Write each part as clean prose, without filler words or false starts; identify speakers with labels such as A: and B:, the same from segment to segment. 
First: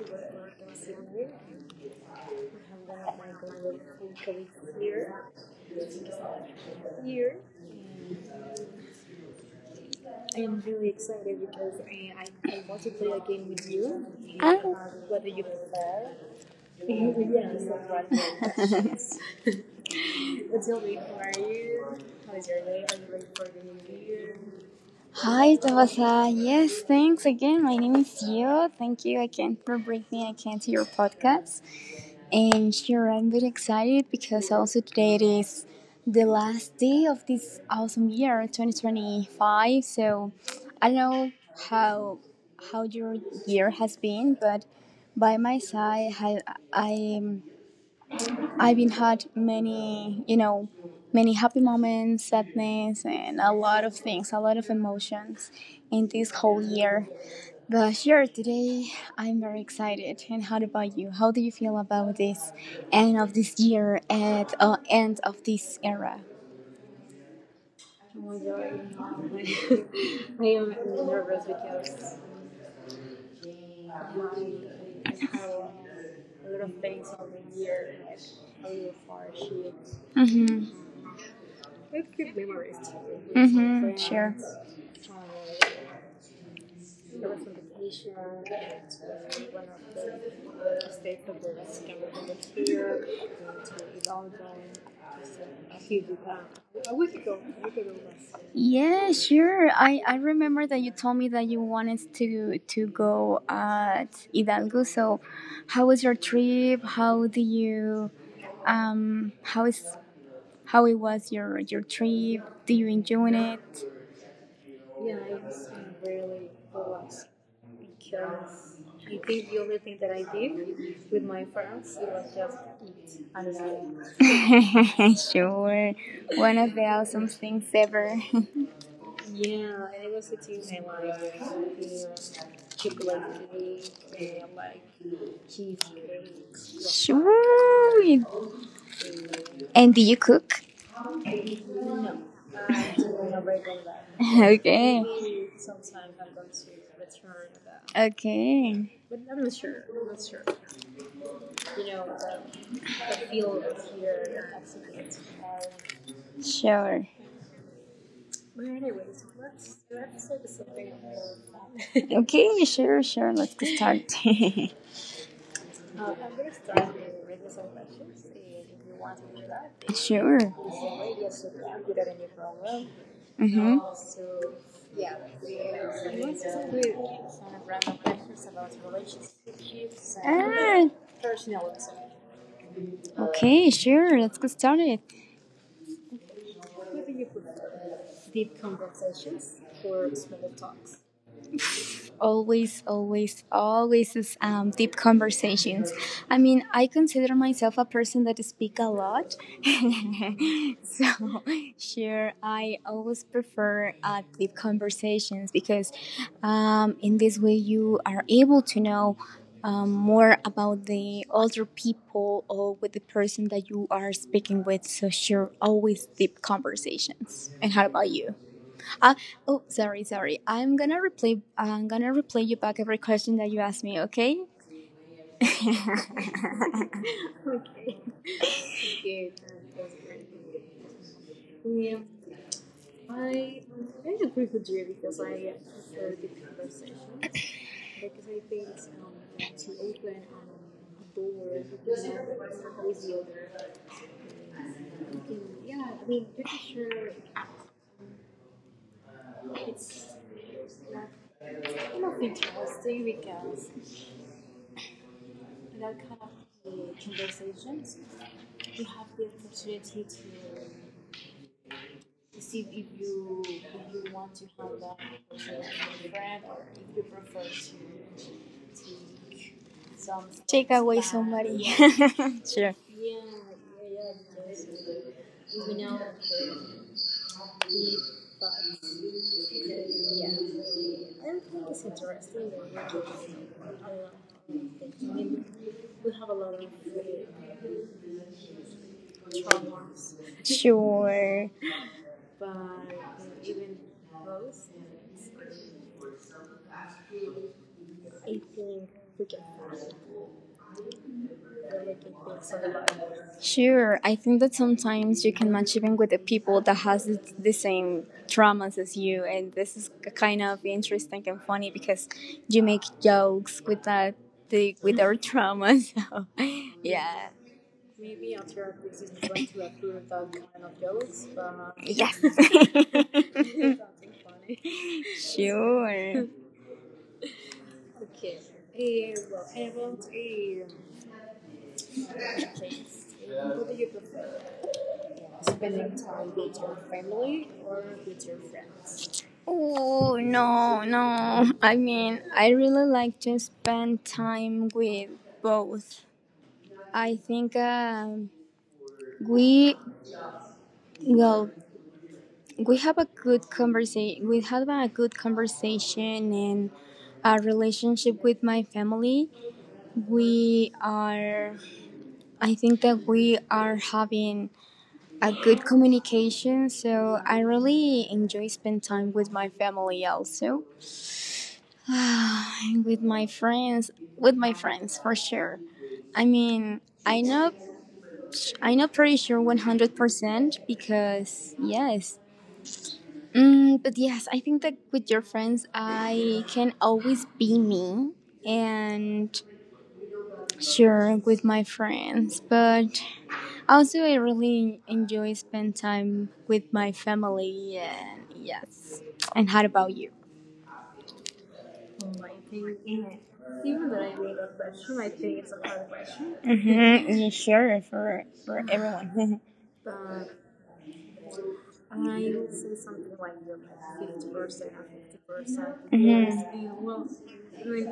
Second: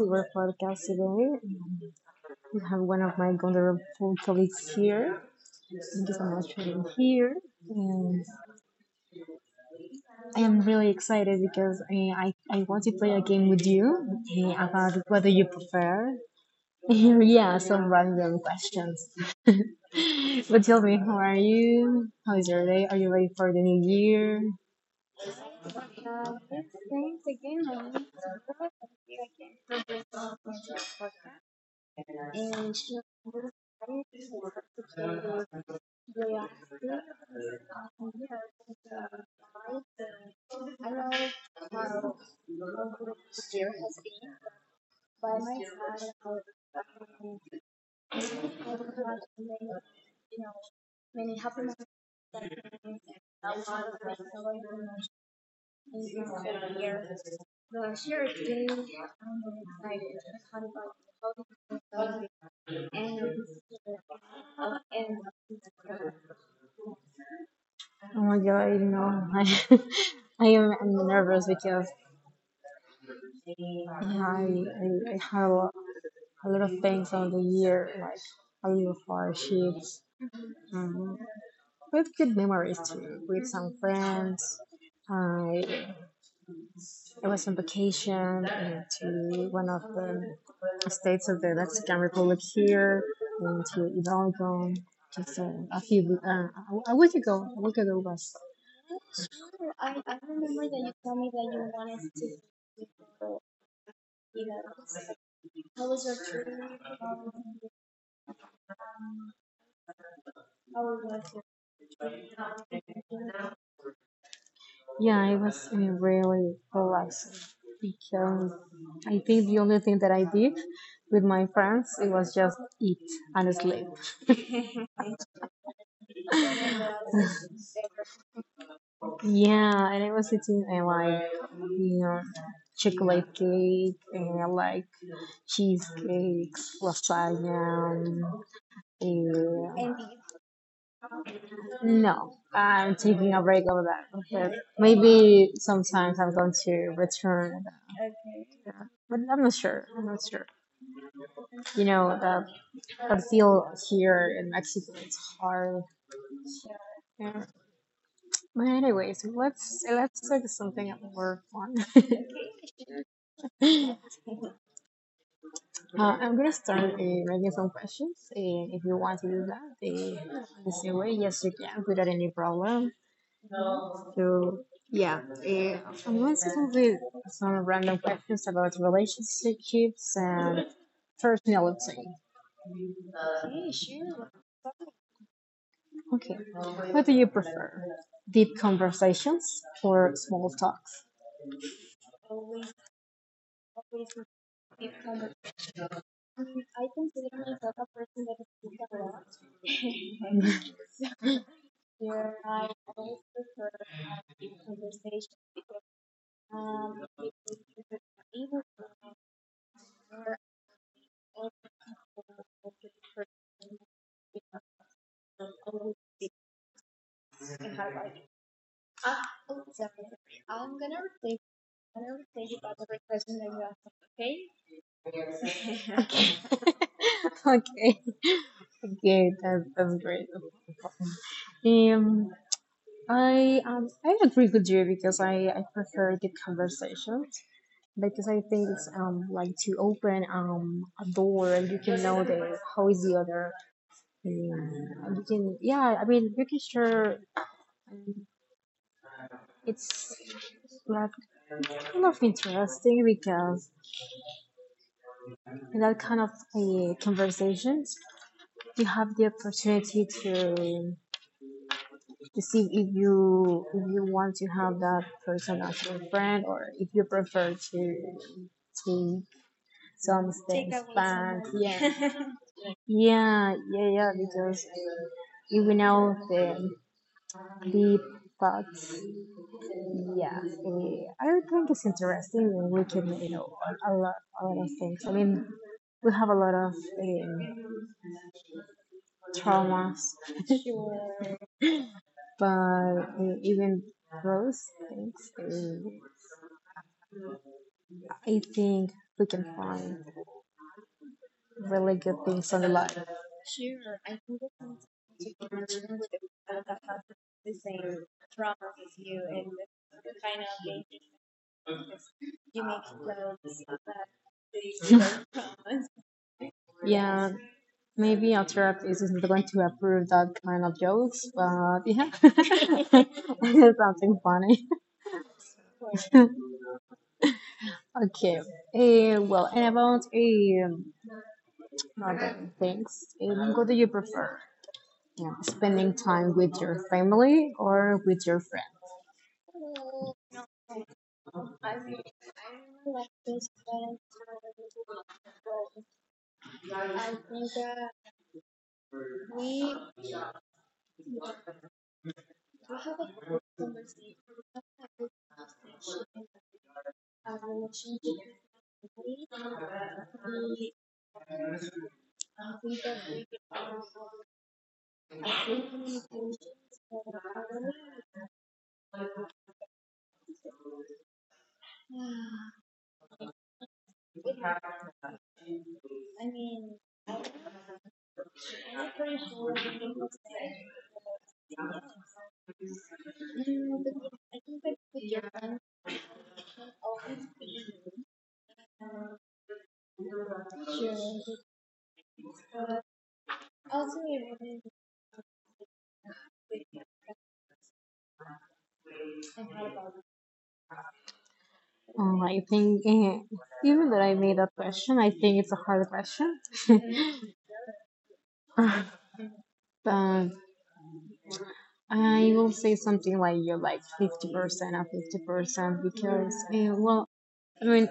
A: to our podcast today. We have one of my wonderful colleagues here. Thank you so much for being here. And I am really excited because I want to play a game with you about what do you prefer. Yeah, some random questions. But tell me, how are you? How is your day? Are you ready for the new year?
B: Hi, Tabasa. Yes, thanks again. My name is Gio. Thank you again for bringing me again to your podcast. And sure, I'm very excited because also today it is the last day of this awesome year, 2025. So I don't know how how your year has been, but by my side, I am I've been had many, many happy moments, sadness, and a lot of things, a lot of emotions in this whole year. But sure, today I'm very excited. And how about you? How do you feel about this end of this year and end of this era?
A: Oh my God, no. I, I'm nervous because I, I, I have a lot of things on the year, like a lot of hardships,
B: Mm-hmm.
A: um, with good memories too, with some
B: Mm-hmm. Sure.
A: friends. I, I was on vacation to one of the states of the Mexican Republic here, and to Hidalgo just a week ago. A week ago was,
B: Yeah, sure. I remember that you told me that you wanted to go at Hidalgo. So, how was your trip? How do you how is how it was your trip? Do you enjoy
A: yeah, it was really relaxing because I think the only thing that I did with my friends it was just eat and sleep.
B: it? Sure. One of the awesome things ever.
A: Yeah, and I was eating like you know, chocolate cake and like cheesecakes, lasagna.
B: Sure. And
A: And,
B: do you cook?
A: no, I'm taking a break of that. But
B: Okay.
A: maybe sometimes I'm going to return.
B: That. Okay.
A: That. But I'm not sure. I'm not sure. You know, the, the feel here in Mexico it's hard.
B: Sure.
A: Yeah. But anyways, let's talk something more fun.
B: Okay. Sure. Sure. Let's get started.
A: I'm gonna start making some questions. If you want to do that
B: Sure.
A: the same way, yes, you can without any problem. So I'm going to start with some random questions about relationships and personality.
B: Ah. Okay. Sure. Let's get started.
A: Okay, what do you prefer? Deep conversations or small talks?
B: Always is, deep conversations. I mean, I consider myself a person that speak a lot. So sure, I always prefer deep conversations because in this way you are able to know, more about the other people or with the person that you are speaking with. So sure, always deep conversations. And how about you? uh, oh, sorry, sorry. I'm
A: I'm
B: gonna
A: gonna replace
B: replay. I'm gonna
A: another
B: replay you back every question
A: question
B: that
A: that
B: you
A: you
B: asked
A: asked,
B: me. Okay?
A: okay? Okay. Okay, okay, that's great. Um, I agree with you because I prefer the conversations because I think it's like to open a door and you can know the how is the other um, you can yeah I mean you can share um, it's like kind of interesting because in that kind of conversations you have the opportunity to see if you want to have that person as your friend or if you prefer to take some
B: Take
A: things away
B: away
A: back.
B: somebody.
A: Someone. Yeah,
B: Sure,
A: yeah, yeah, yeah. Because even we know the deep thoughts, yeah, I think it's interesting. And we can a lot of things. I mean, we have a lot of um, traumas. Sure.
B: sure,
A: But even those things. Eh, I think we can find really good things on the life.
B: sure. I think that sometimes you can match even with the people that has the same traumas as you, and this is kind of interesting and funny because you make jokes with that the, with our traumas. So, yeah.
A: Yeah, maybe our therapist isn't going to approve that kind of jokes,
B: Jokes, but...
A: but yeah,
B: Yes.
A: it's something funny.
B: Sure.
A: Okay. Well, and about other things, what do you prefer? Yeah, spending time with your family or with your friends?
B: Oh, no, no. I mean, I really like to spend time with both. I think we, well, we have a good conversation. We have a good conversation and a relationship with my family. We are, I think that we are having a good communication. So I really enjoy spend time with my family also, and with my friends. With my friends for sure. I mean, I know, pretty sure 100% because yes. Mm, but yes, I think that with your friends, I can always be me and sure with my friends. But also, I really enjoy spend time with my family, and yes. And how about you?
A: I think even that I made that question, I think it's a hard question.
B: Mm-hmm. Yeah, sure for everyone.
A: But I will
B: I
A: say something like you're like 50% or
B: percent.
A: 50% because,
B: Hmm.
A: well, I mean,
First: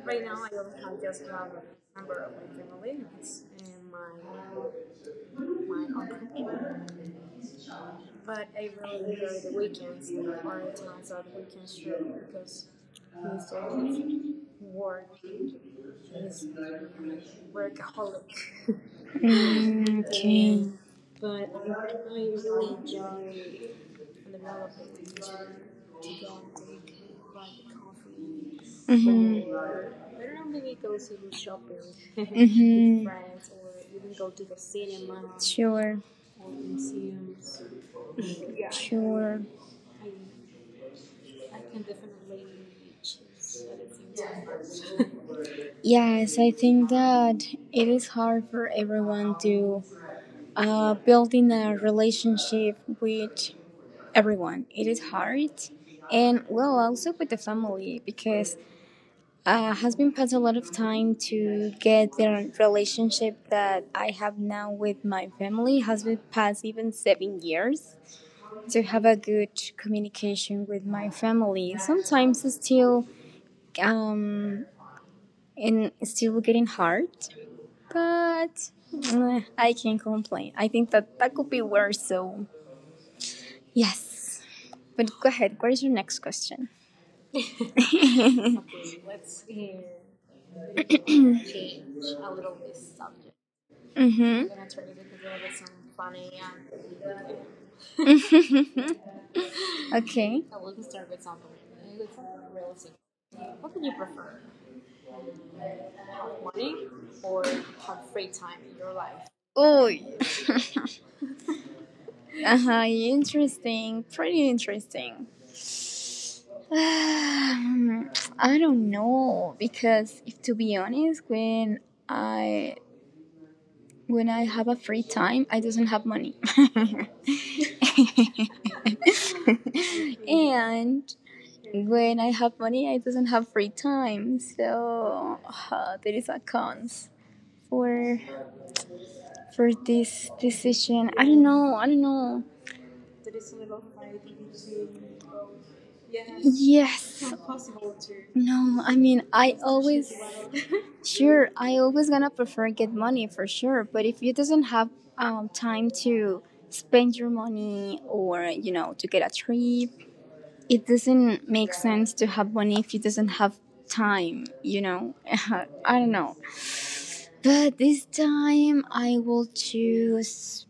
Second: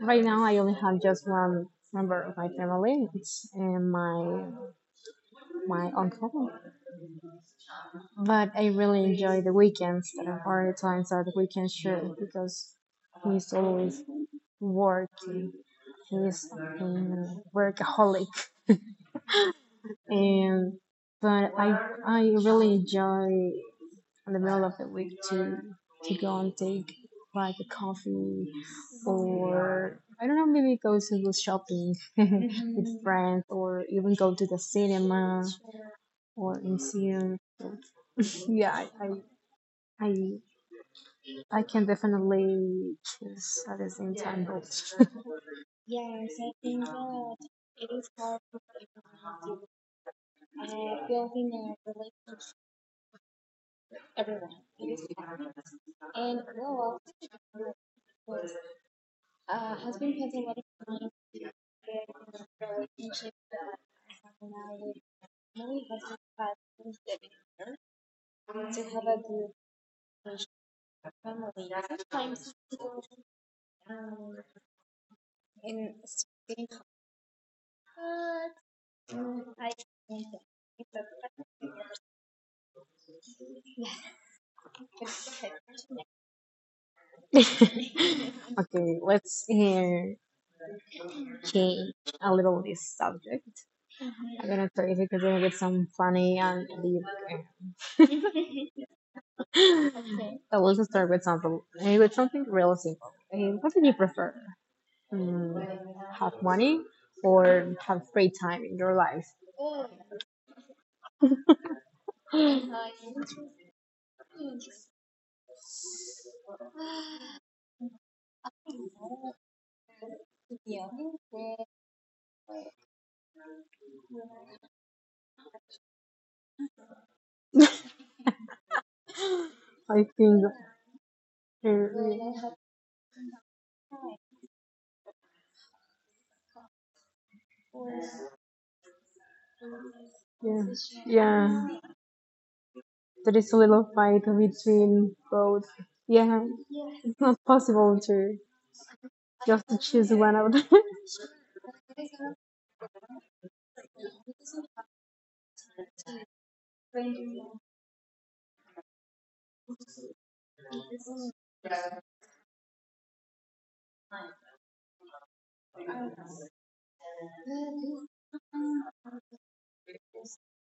A: right now I only have just one member of my family, it's my uncle. But I really enjoy the weekends that are hard times that the weekend sure because he's always working. He's a workaholic,
B: Okay.
A: and but I really enjoy in the middle of the week to go and take like a coffee
B: Mm-hmm.
A: or I don't know maybe go to the shopping with
B: Mm-hmm.
A: friends or even go to the cinema
B: Sure,
A: or museum. Yeah,
B: sure.
A: I, I can definitely choose at the same time both.
B: Yes, I think that it is hard for everyone to building a relationship with everyone. It is hard, and well, also with the family because has been passed a lot of time to get the relationship that I have now with my family. Has been past even 7 years to have a good communication with my family. Sometimes it's still um and it's still getting hard, but. I can't complain. I think that that could be worse, so yes. But go ahead. What is your next question?
A: Okay, let's hear change a little this subject. I'm
B: Mm-hmm.
A: gonna try if you can do it some funny and deep uh, I
B: Okay.
A: will just start with something with something real simple. What do you prefer? Mm, have money or have free time in your life?
B: Oh, uh huh. Interesting. Pretty interesting. I don't know because if to be honest, I when I have a free time, I doesn't have money.
A: I think
B: And when I have
A: eh,
B: money, I doesn't have free time. So there is a cons for for this
A: yeah,
B: decision. I don't
A: yeah,
B: know. I don't know.
A: there is a little fight between both.
B: Yes,
A: Yeah, it's
B: yes.
A: not possible to
B: No, I mean, I
A: just to
B: always
A: choose one of them.
B: sure, I always gonna prefer get money for sure. But if you doesn't have time to spend your money or you know to get a trip, it doesn't make sense to have money if you doesn't have time. You know, I don't know. But this time I will choose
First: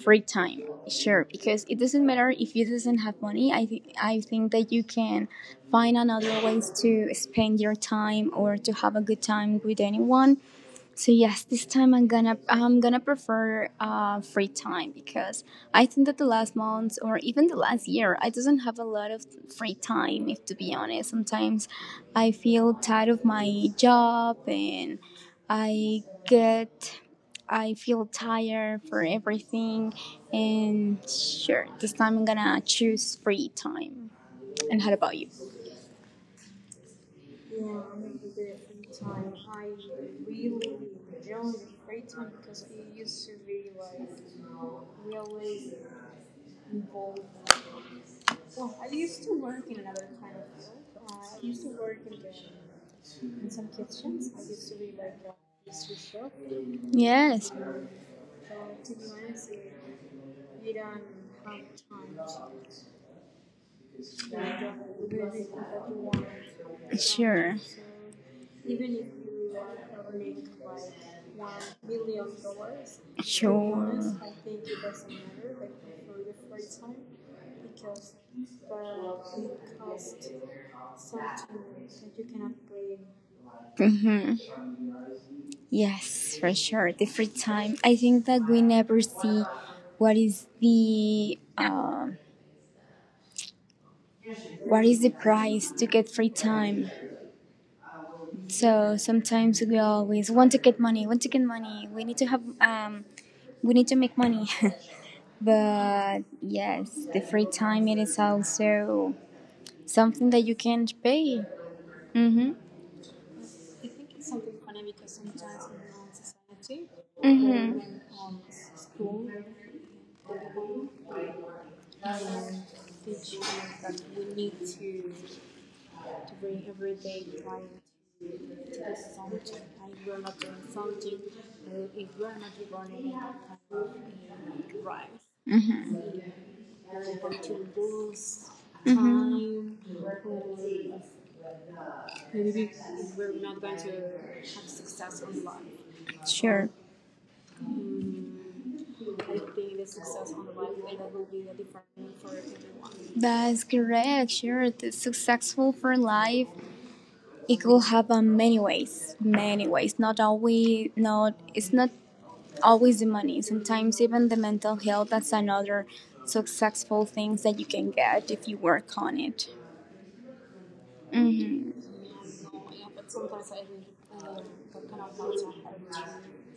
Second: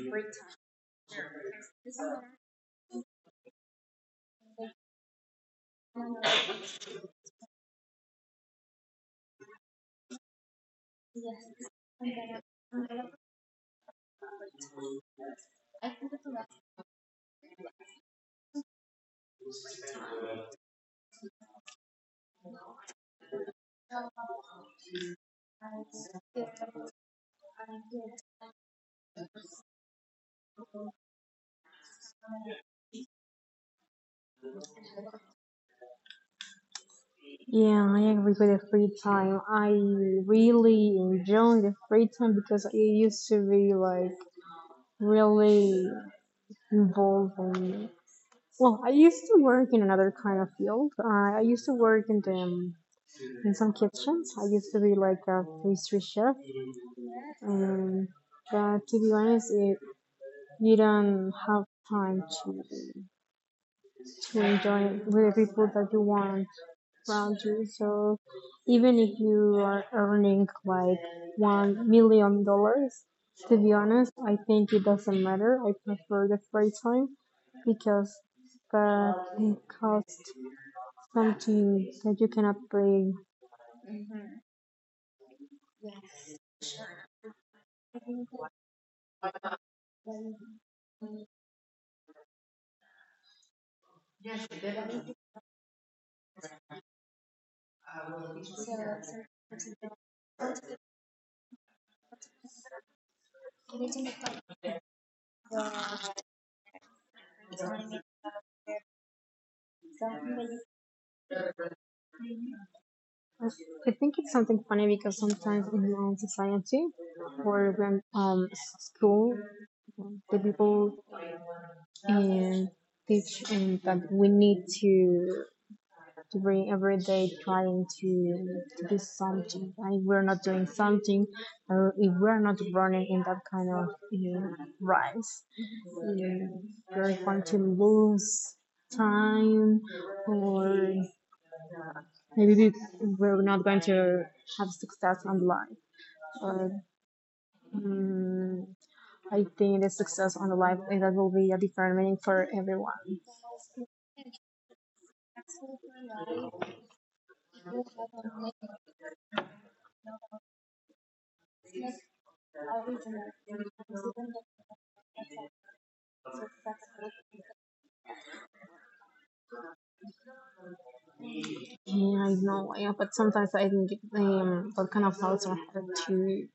B: free time. Sure, because it doesn't matter if you doesn't have money. I think that you can find another ways to spend your time or to have a good time with anyone. So yes, this time I'm gonna prefer free time because I think that the last months or even the last year I doesn't have a lot of free time. If to be honest, sometimes I feel tired of my job and I get I feel tired for everything. And sure, this time I'm gonna choose free time. And how about you?
A: Yeah, I agree with the free time. I really enjoy the free time because I used to be like really involved in. Well, I used to work in another kind of field. I used to work in some kitchens. I used to be like a pastry chef,
B: Yes,
A: and but to be honest, it, you don't have time to enjoy it with the people that you want around
B: sure.
A: you. So even if you are earning like $1 million, to be
B: Sure.
A: honest, I think it doesn't matter. I prefer the free time because that costs something that you cannot bring.
B: Time. Hmm. Yes, for sure. The free time. I think that we never see what is the uh what is the price to get free time. So sometimes we always want to get money, want to get money. We need to have we need to make money. But yes, the free time it is also something that you can't pay. Mhm.
A: I I think it's something funny because sometimes in my society or
B: Mhm.
A: when school, the people uh, teach that we need to bring every day trying to do something. And if we're not doing something, or if we're not running in that kind of rise,
B: Mhm.
A: uh, we're going to lose
B: Mhm.
A: time or maybe we're not going to have success on the live.
B: Sure.
A: Or, mm, I think the success on the live that will be a different meaning for everyone.
B: That's correct. Sure. The successful for life, it could happen many ways. Many ways. Not always, not, it's not always the money. Sometimes even the mental health, that's another successful things that you can get if you work on it. Mm-hmm.
A: Yeah, I know, yeah, but sometimes I think that kind of thoughts are hard to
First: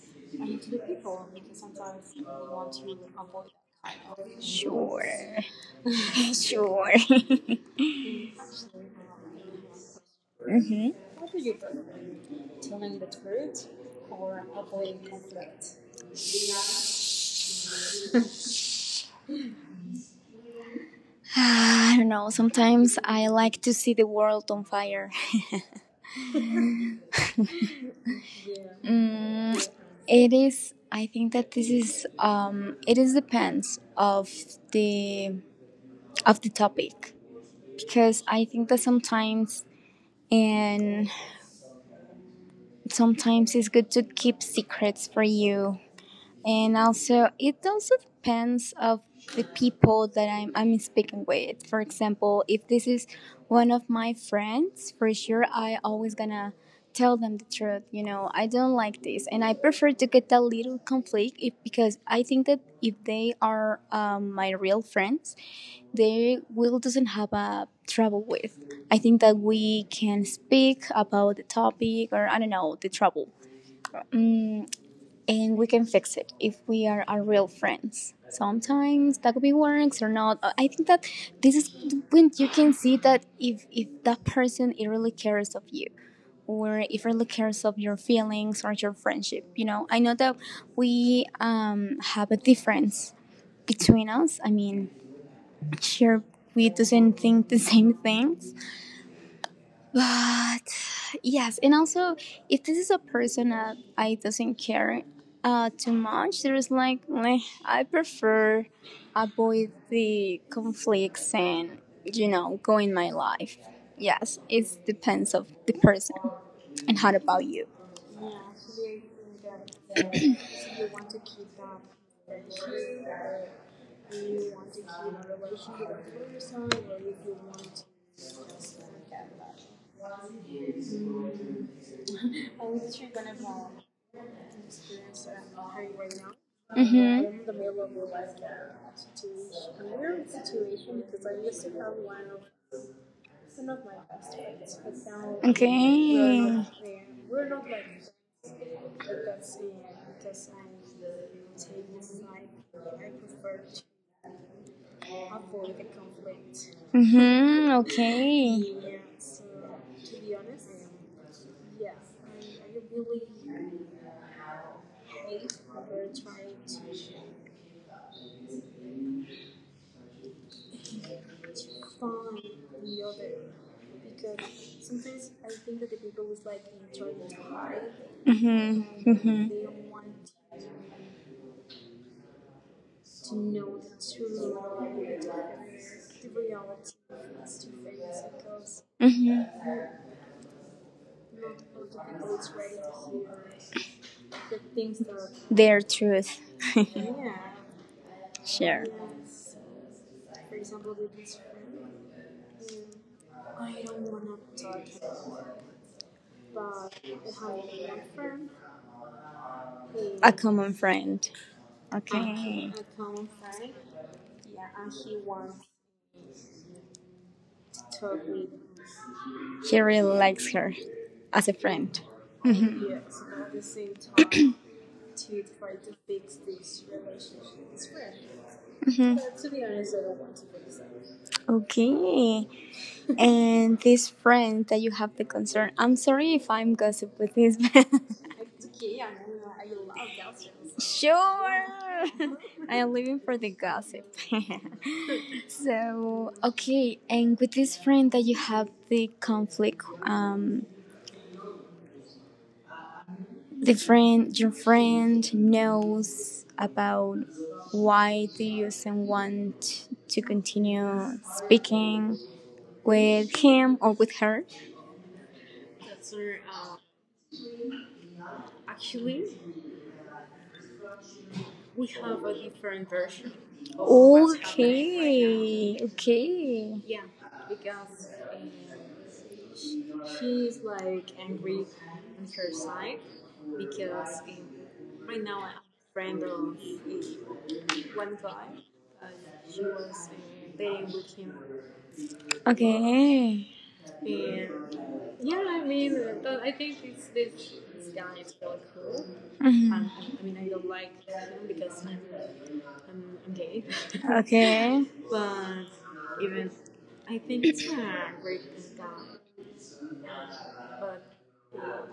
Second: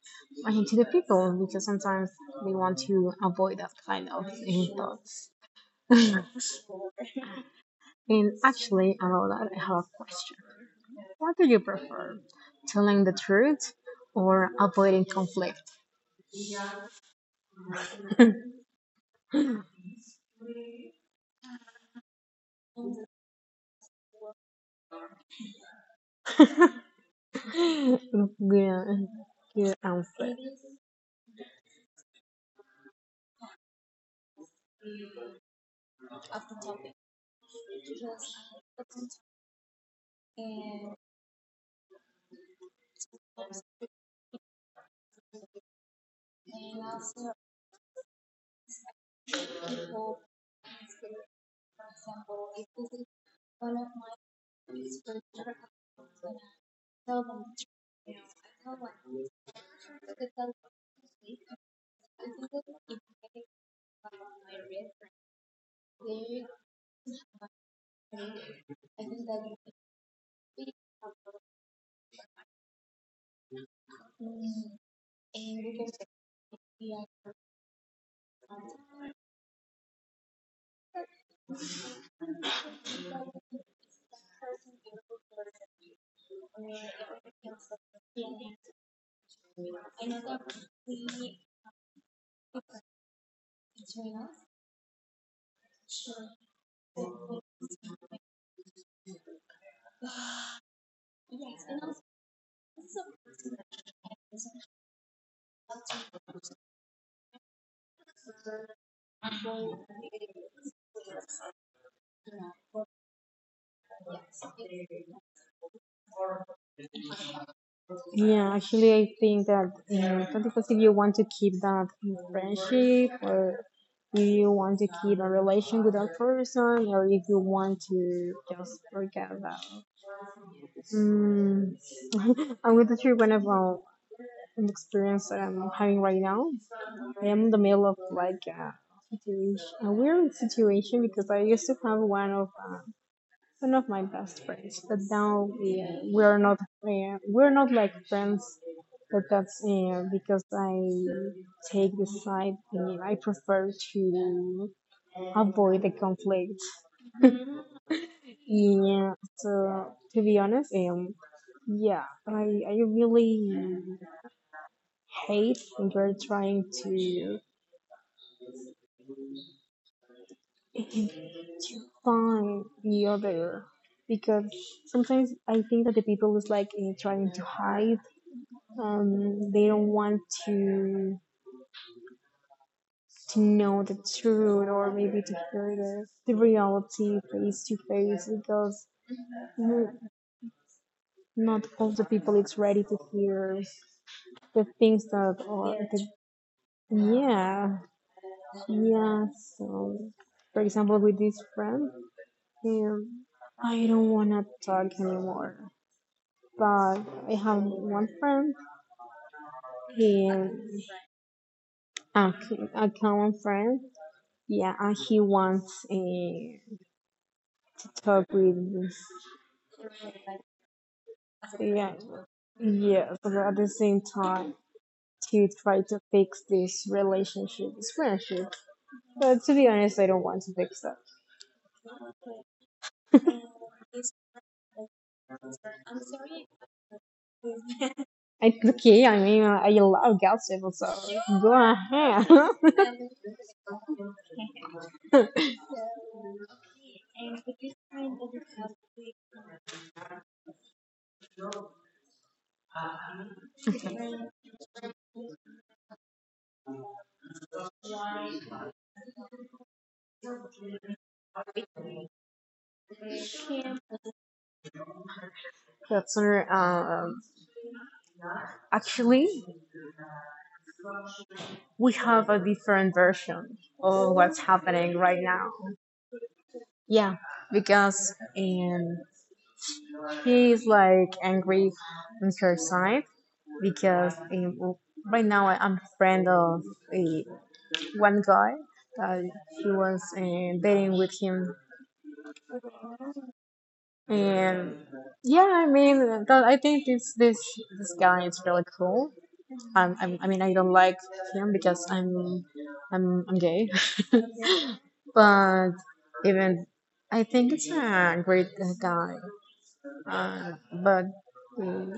A: I think to the people because sometimes they want to avoid that kind of
B: Sure.
A: thoughts.
B: Sure.
A: And actually, about that, I have a question.
B: Mm-hmm.
A: What do you prefer, telling the truth or avoiding conflict?
B: I don't know. Sometimes I like to see the world on fire.
A: Yeah, good
B: It
A: answer.
B: is. I think that this is. It is depends the of the topic because I think that sometimes and sometimes it's good to keep secrets for you and also it also depends of the people that I'm speaking with. For example, if this is one of my friends, for sure I always gonna tell them the truth. You know, I don't like this, and I prefer to get that little conflict if, because I think that if they are my real friends, they will doesn't have a trouble with. I think that we can speak about the topic or I don't know the trouble. Mm, and we can fix it if we are real friends. Sometimes that could be works or not. I think that this is when you can see that if that person it really cares of you, or if it really cares of your feelings or your friendship. You know, I know that we have a difference between us. I mean, sure, we doesn't think the same things, but yes, and also if this is a person that I doesn't care too much, there's like "Meh, I prefer avoid the conflicts and you know go in my life." Yes, it depends of the person. And how about you?
A: Yeah, actually, I think that 21st, if you want to keep that friendship, or if you want to keep a relation with that person, or if you want to just forget that. Mm, I'm going to share one about an experience that I'm having right now. I am in
B: Mm-hmm.
A: the middle of like a situation, a weird situation because I used to have one of my best friends, but now we're
B: Okay.
A: not we're not like friends. But that's because I take the side. I prefer to avoid the conflict.
B: Mm-hmm. Okay.
A: Yeah. So to be honest, yeah, I really hate when you're trying to to find the other because sometimes I think that the people is like trying to hide,
B: Hmm. Hmm.
A: they don't want to know the truth or maybe to hear the reality face to face because
B: Hmm.
A: not all the people is ready to hear the things that are
B: Their
A: the,
B: truth.
A: yeah,
B: Share.
A: yeah, so for example with this friend, um, I don't want to talk anymore. But I have one friend.
B: A common
A: He,
B: friend.
A: a,
B: Okay.
A: a common friend. Yeah, and he wants a to talk with.
B: He really likes her as a
A: Yeah,
B: friend.
A: yeah. But at the same time, to try to fix this relationship, this friendship. But to be honest, I don't want to fix that.
B: Okay. And this friend that you have the concern. I'm sorry if I'm gossip with this man.
A: Okay, I mean, I love gossip, so go
B: Sure.
A: ahead.
B: I am living for the gossip. So okay, and with this friend that you have the conflict, the friend your friend knows about why do you do want to continue speaking with him or with her?
A: That's our, actually, we have a different version of what's happening right now.
B: Okay, okay,
A: Yeah, because she's like angry on her side because right now I'm friend of eh, one guy that he was dating with him,
B: okay.
A: and yeah, I mean, that, I think this guy is really cool.
B: Mhm.
A: I mean, I don't like him because I'm gay,
B: Okay,
A: but even I think it's a great guy, but. mm,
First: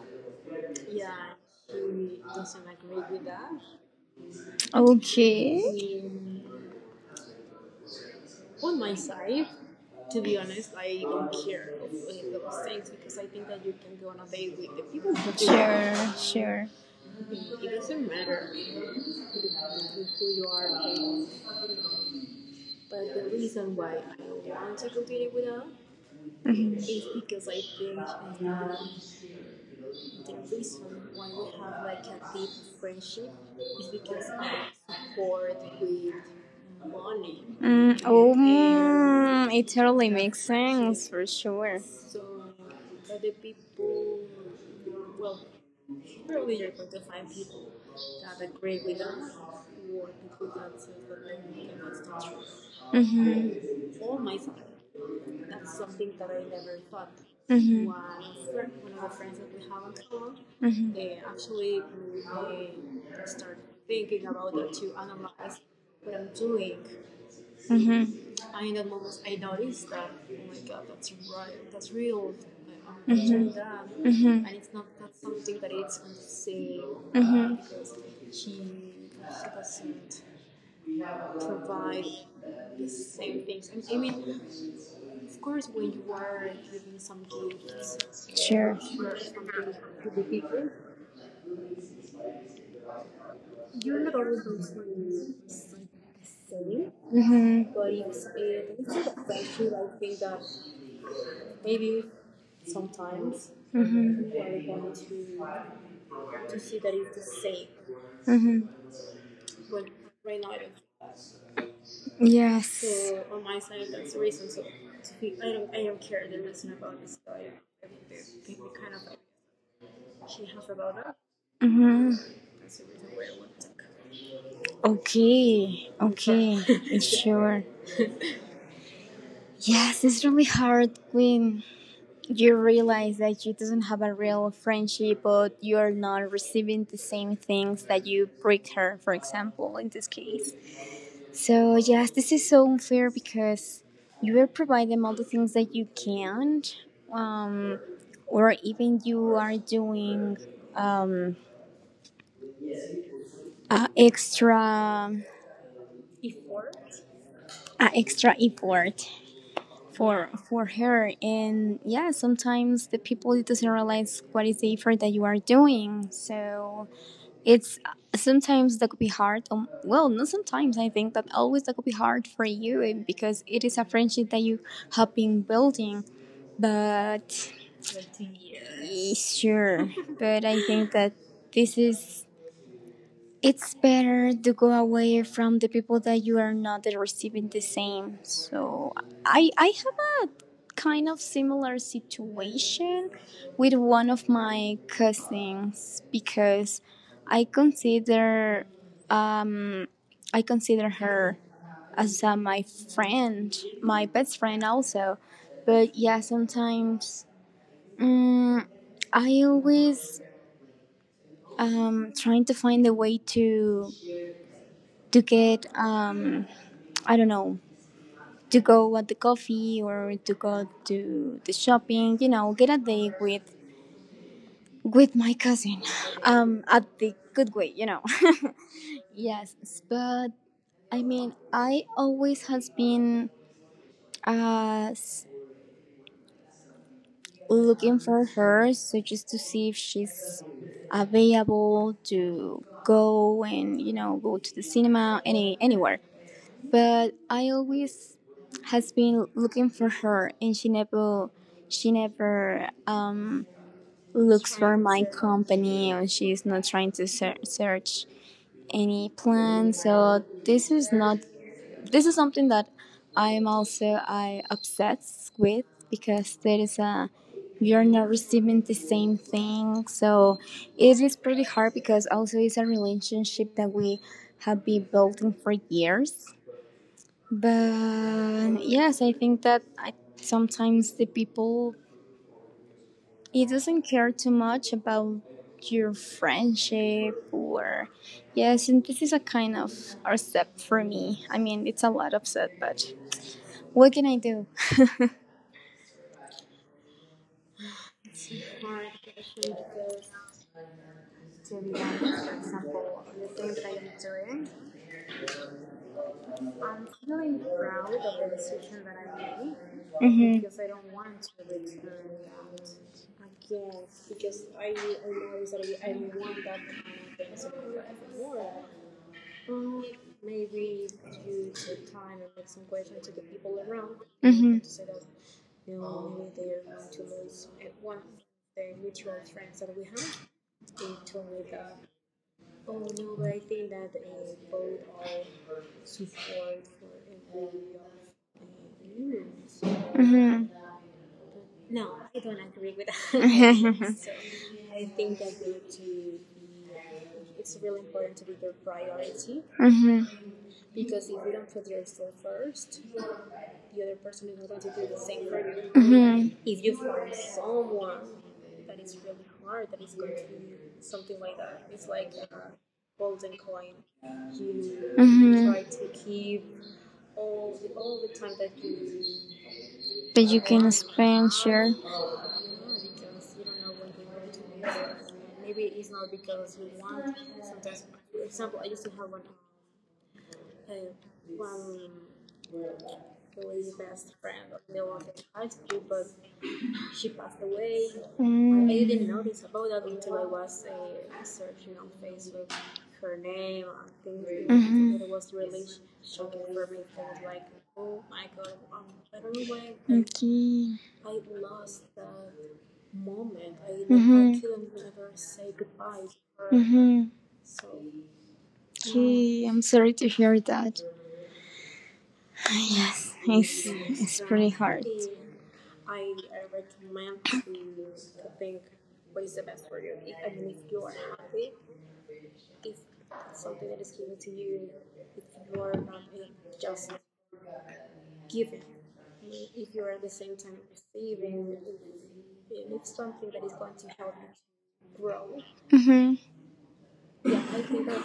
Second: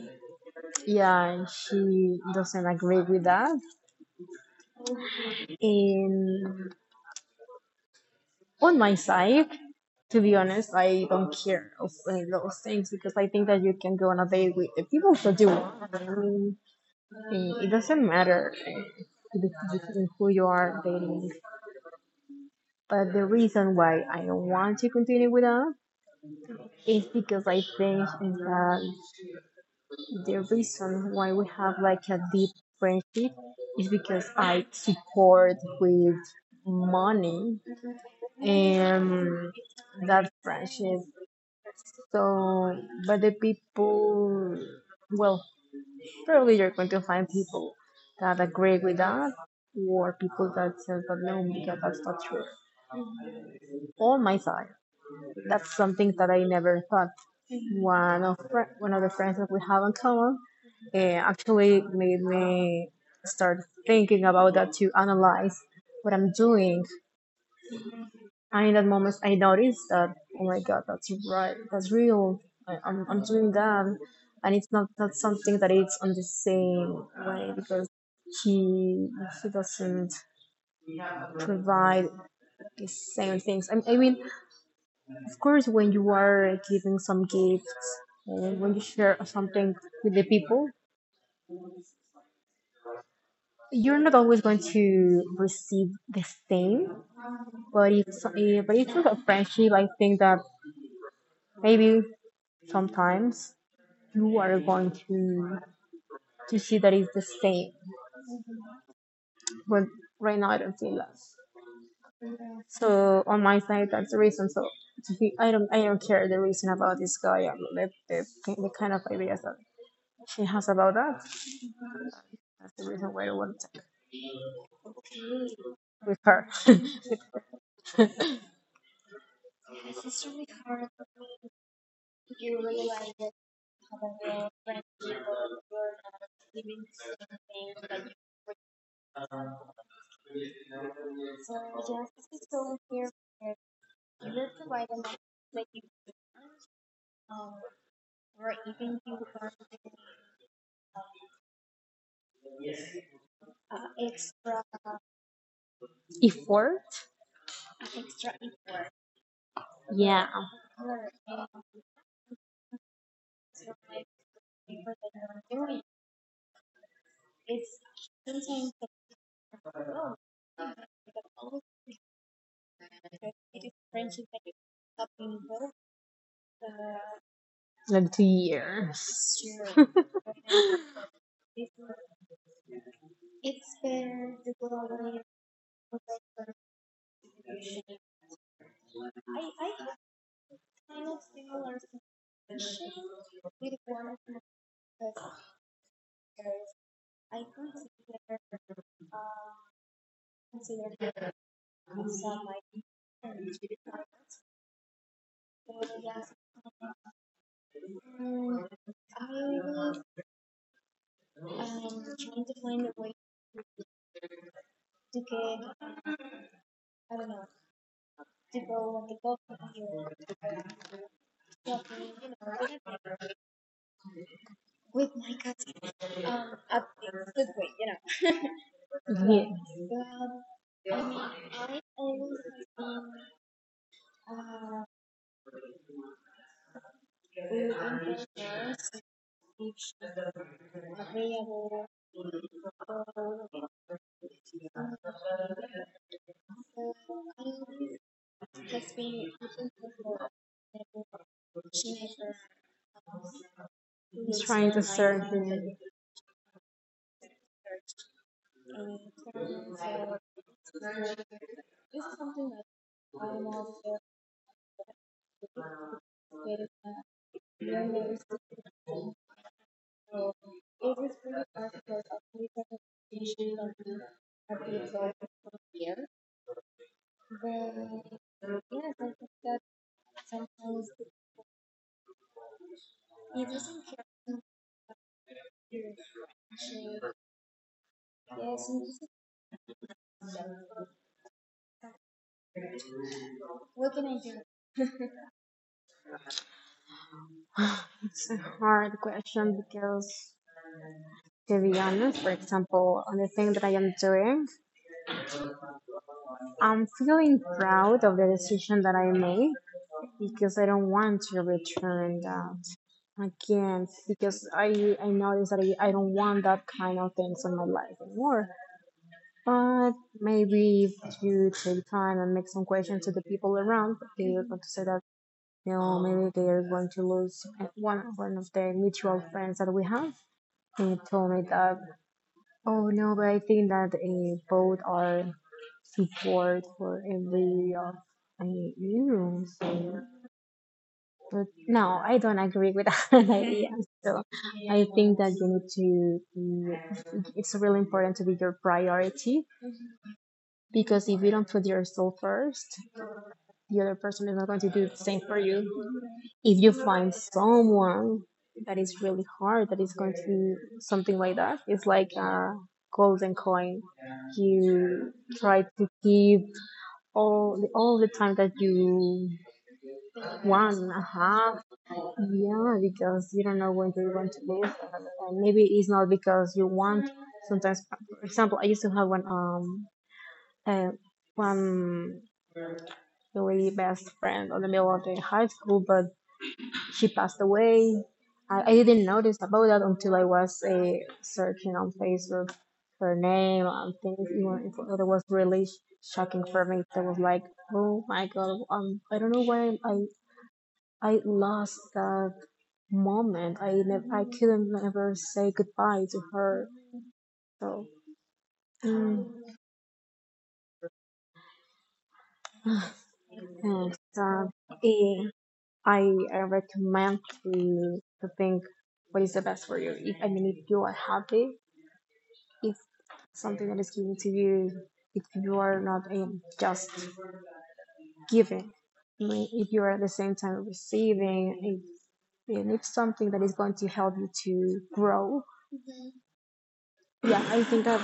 A: yeah, she doesn't agree with that,
B: okay.
A: and on my side, to
B: To
A: be
B: be
A: honest,
B: honest, I
A: I don't
B: don't
A: care
B: care
A: of any
B: if
A: those
B: those
A: things
B: things
A: because I think that you can go on a
B: they
A: date with
B: with the
A: the people
B: people.
A: that you want.
B: Sure,
A: I mean,
B: sure.
A: it doesn't matter the- who you are dating. But the reason why I don't want to continue with that
B: Mhm.
A: is because I think that the reason why we have like a deep friendship is because I support with money
B: Mm,
A: and
B: it totally
A: that friendship.
B: for sure.
A: So, but the people, well, probably you're going to find people that agree with that, or people that says that no, because that's not true.
B: Hmm.
A: On my side, that's something that I never thought.
B: Hmm.
A: One of the friends that we have in common
B: Hmm.
A: actually made me start thinking about that to analyze what I'm doing.
B: Hmm.
A: And in that moment, I noticed that, oh my God, that's right, that's real. I'm
B: Hmm.
A: doing that.
B: Hmm.
A: And it's not something that it's on the same way
B: Hmm.
A: because he, he doesn't provide the same things. I mean, of course, when you are giving some gifts, or when
B: Sure.
A: you share something with the people, you're not always going to receive the same,
B: Mhm.
A: but but it's a friendship. I think that maybe sometimes
B: Mhm.
A: you are going to see that it's the same.
B: Mhm.
A: But right now I don't feel that.
B: Yes.
A: So on my side, that's the reason. So I don't care the reason about this guy and the kind of ideas that she has about that.
B: Mhm.
A: That's the reason why I want to
B: Okay.
A: with her.
B: Okay. Sure. Yes, it's really hard when you realize that you doesn't have a real friendship, but you are not receiving the same things that you bring her, for example, in this case. So yes, this is so unfair because you will provide them all the things that you can't, um, or even you are doing um, a extra
A: Effort,
B: a extra effort
A: yeah,
B: for her. And yeah, sometimes the people it doesn't realize what is the effort that you are doing. So it's sometimes that could be hard. Well, not sometimes. I think that always that could be hard for you because it is a friendship that you have been building. But
A: like two years.
B: sure, but I think that this is it's better to go away from the people that you are not receiving the same. So I have a kind of similar situation with one of my cousins because I consider um I consider her as my friend, my best friend also. But yeah, sometimes, mm, I always trying to find a way to get I don't know to go at the coffee or to go to the shopping. You know, get a date with my cousin, at the good way. You know.
A: Yeah,
B: Yes, but I mean, I always has been uh looking for her, so just to see if she's available to go and you know go to the cinema any anywhere. But I always has been looking for her, and she never she never um, looks
A: trying
B: for
A: to
B: my
A: serve him.
B: company, or she's not trying to ser- search any plan. So this is not, this is something that I am also I obsessed with because there is a, we are not receiving the same thing. So it is pretty hard because also it's a relationship that we have been building for years. But yes, I think that sometimes the people it doesn't care too much about your friendship or yes, and this is a kind of upset for me. I mean, it's a lot upset, but what can I do?
A: It's a hard question because, to be honest, for example, on the thing that I am doing, I'm feeling proud of the decision that I made
B: Mhm.
A: because I
B: Mhm.
A: don't want to return that again because I noticed that I don't want that kind of things in my life anymore. But maybe if you take time and make some questions to the people around, they are going to say that maybe they are going to lose one of the mutual friends that we have. He told me that, "Oh no, but I think that both are support for every of you." So,
B: Mhm.
A: but no, I
B: Mhm.
A: don't agree with that idea.
B: Mhm. Mhm.
A: So, I think that you need to It's really important to be your priority,
B: Mm-hmm.
A: because if you don't put yourself first, the other person is not going to do the same for you. If you find someone that is really hard, that is going to be something like that. It's like a golden coin you try to keep all the time that you want
B: That.
A: and have. Yeah, because you don't know when you're going to leave, and maybe it's not because you want. Sometimes, for example, I used to have one uh, one really best friend on the middle of the high school, but she passed away. I,
B: Mm.
A: I didn't notice about that until I was searching on Facebook her name and things. Even if
B: Mhm.
A: it was really shocking for me. That was like, "Oh my god, I don't know why
B: Okay.
A: I lost that moment. I never, I
B: Mhm.
A: couldn't ever say goodbye to her."
B: Mhm. Um,
A: So. mm,
B: Okay. I'm sorry to hear that. Yes, it's
A: and
B: it's pretty hard.
A: eh, I recommend to think what is the best for you. If, I mean, if you are happy, if something that is given to you, if you are not just giving, I mean, if you are at the same time receiving, if and if something that is going to help you to grow,
B: Mm-hmm.
A: yeah, I think that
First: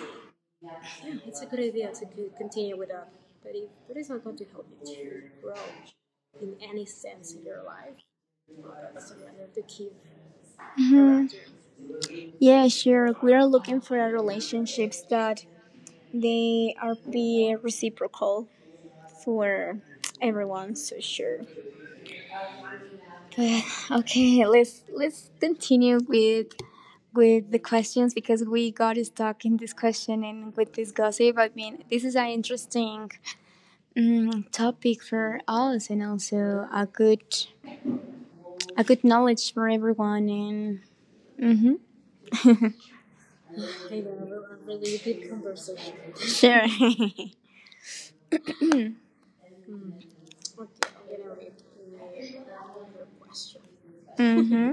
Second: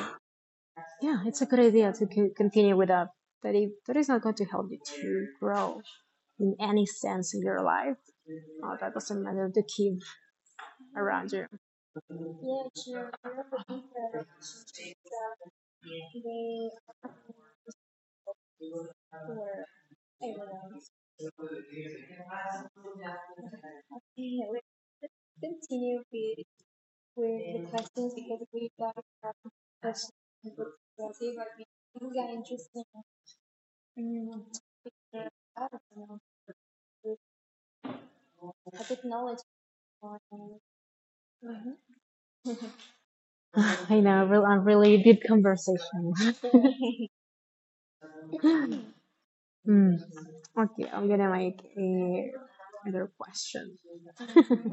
A: yeah, it's a good idea to continue with that. But if that is not going to help you to grow in any sense in your life, that doesn't matter to keep around you.
B: Yeah, sure. We are looking for relationships that they are be reciprocal for everyone. So sure. But okay, let's continue with the questions because we got stuck in this question and with this gossip. I mean, this is an interesting topic for us and also a good knowledge for everyone. And hmm.
A: I know, a really deep conversation.
B: Sure.
A: Mm. Okay, I'm gonna make a, another question.
B: Hmm.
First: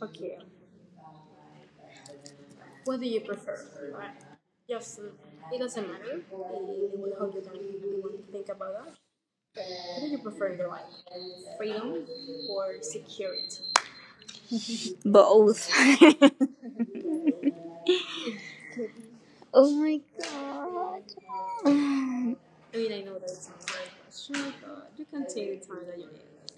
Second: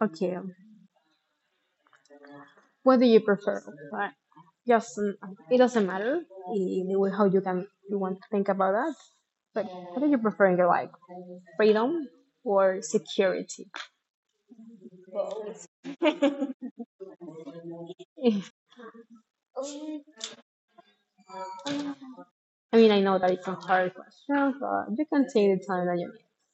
A: Okay, what do you prefer? Like, just it doesn't matter the way how you can you want to think about that. But what do you prefer in your life, freedom or security?
B: Both. Oh my god,
A: I mean, I know that it's a hard question, but you can take the time that you need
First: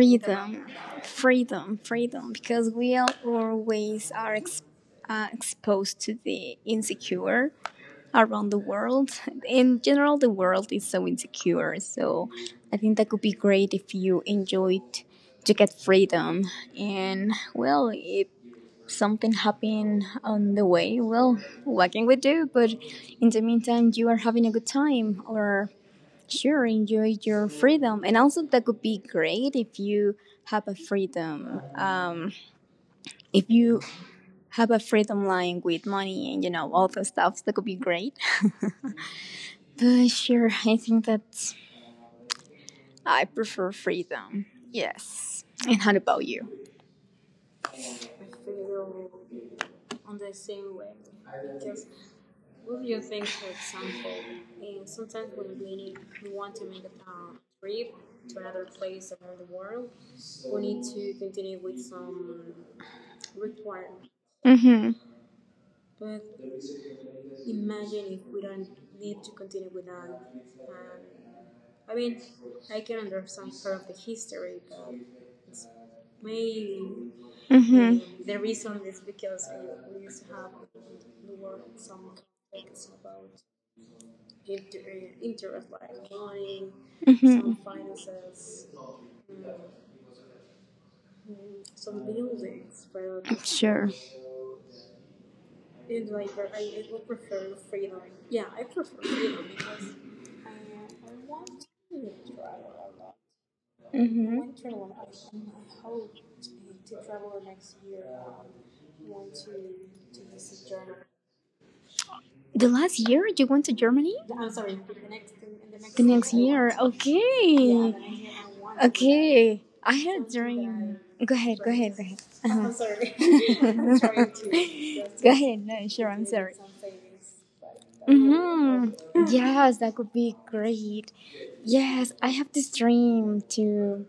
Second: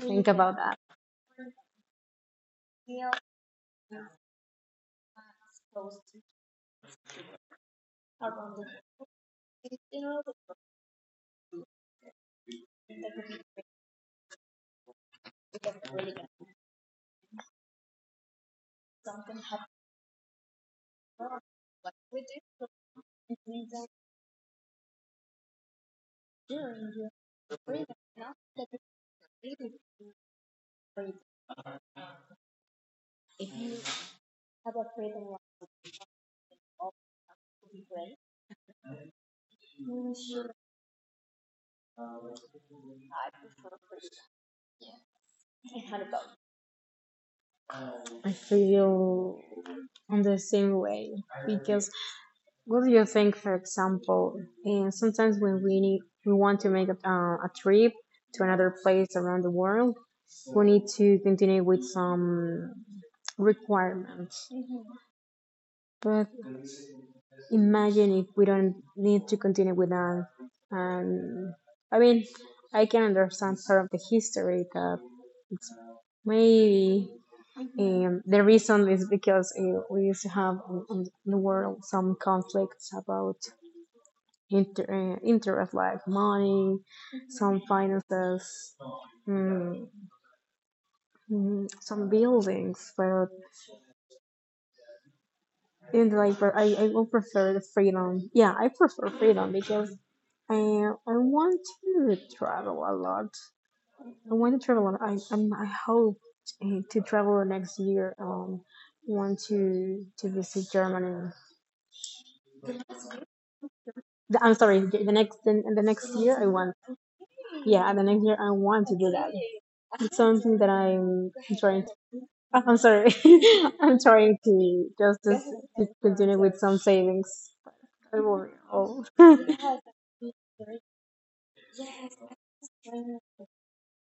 A: to think about that.
B: freedom, freedom, because we all always are exposed to the insecure around the world. In general, the world is so insecure. So I think that could be great if you enjoyed to get freedom. And well, if something happened on the way, well, what can we do? But in the meantime, you are having a good time or sure enjoy your freedom and also that could be great if you have a freedom if you have a freedom line with money and you know all those stuff that could be great. Sure, I think that I prefer freedom. Yes. And how about you?
A: I feel on the same way because what do you think, for example? And sometimes when we need, we want to make a trip to another place around the world, we need to continue with some requirements.
B: Mm-hmm.
A: But imagine if we don't need to continue with that. And I mean, I can understand part of the history that it's maybe
B: Mm-hmm.
A: the
B: There is.
A: reason is because we used to have on the world some conflicts about interest like money,
B: Mm-hmm.
A: some finances, mm,
B: Some
A: some
B: buildings.
A: buildings. But
B: Sure.
A: in the like, but I will prefer the freedom. Yeah, I prefer freedom because I want to travel a lot. I want to
B: Mm-hmm.
A: travel. A lot. I hope to travel next year. Want to visit Germany.
B: The last year you went to Germany?
A: I'm sorry. The
B: The
A: next
B: next
A: year I want.
B: year.
A: Yeah,
B: Okay.
A: the next year I want to do that.
B: Okay. I
A: It's
B: had a
A: something that
B: dream.
A: I'm
B: Go ahead, go
A: trying.
B: ahead, go ahead. Uh-huh.
A: Oh,
B: I'm
A: I'm sorry.
B: sorry.
A: I'm
B: I'm trying
A: trying to
B: to-
A: just
B: go
A: to,
B: ahead.
A: to
B: No, sure, I'm
A: continue
B: sorry.
A: with some savings. Don't worry.
B: Hmm.
A: Oh.
B: Yes, that could be great. Yes, I have this dream too.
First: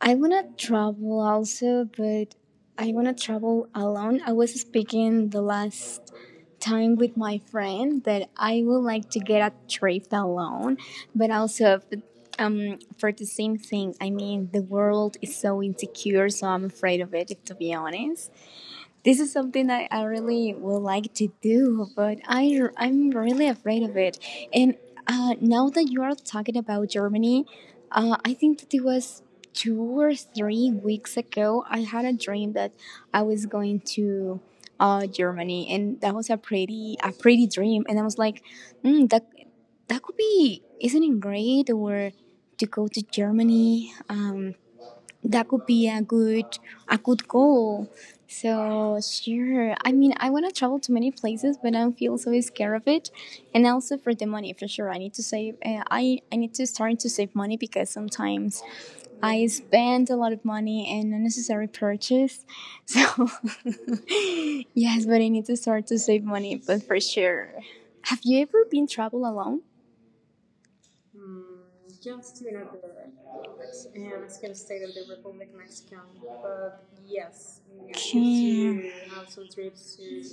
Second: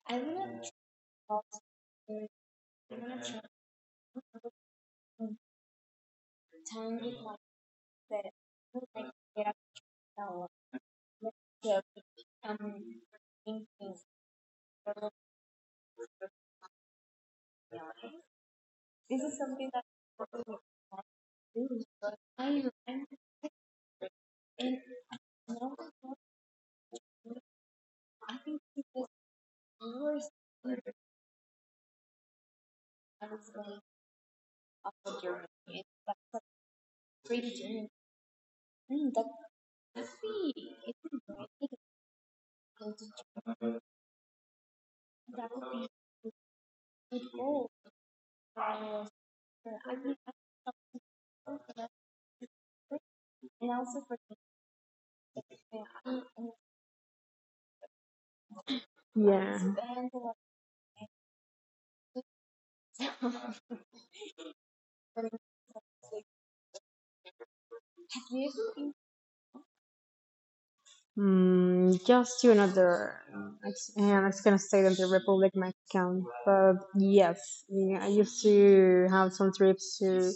B: I wanna travel also, but I wanna travel alone. I was speaking the last time with my friend that I would like to get a trip alone, but also for the same thing. I mean, the world is so insecure, so I'm afraid of it. To be honest, this is something I really would like to do, but I'm really afraid of it. And now that you are talking about Germany, I think that it was 2 or 3 weeks ago, I had a dream that I was going to Germany, and that was a pretty dream. And I was like, mm, that that could be isn't it great or to go to Germany? That could be a good goal. So sure. I mean, I want to travel to many places, but I feel so scared of it, and also for the money for sure. I need to save. I need to start to save money because sometimes I
A: Yeah.
B: spend a lot of money in unnecessary purchase. So yes, but I need to start to save money, but for sure. Have you ever been travel alone?
A: Mm, just to another. And it's gonna stay in the
B: Um,
A: Republic my account. But
B: Yes.
A: yes, yeah, I
B: Okay.
A: used to
B: Mm-hmm.
A: have some trips to.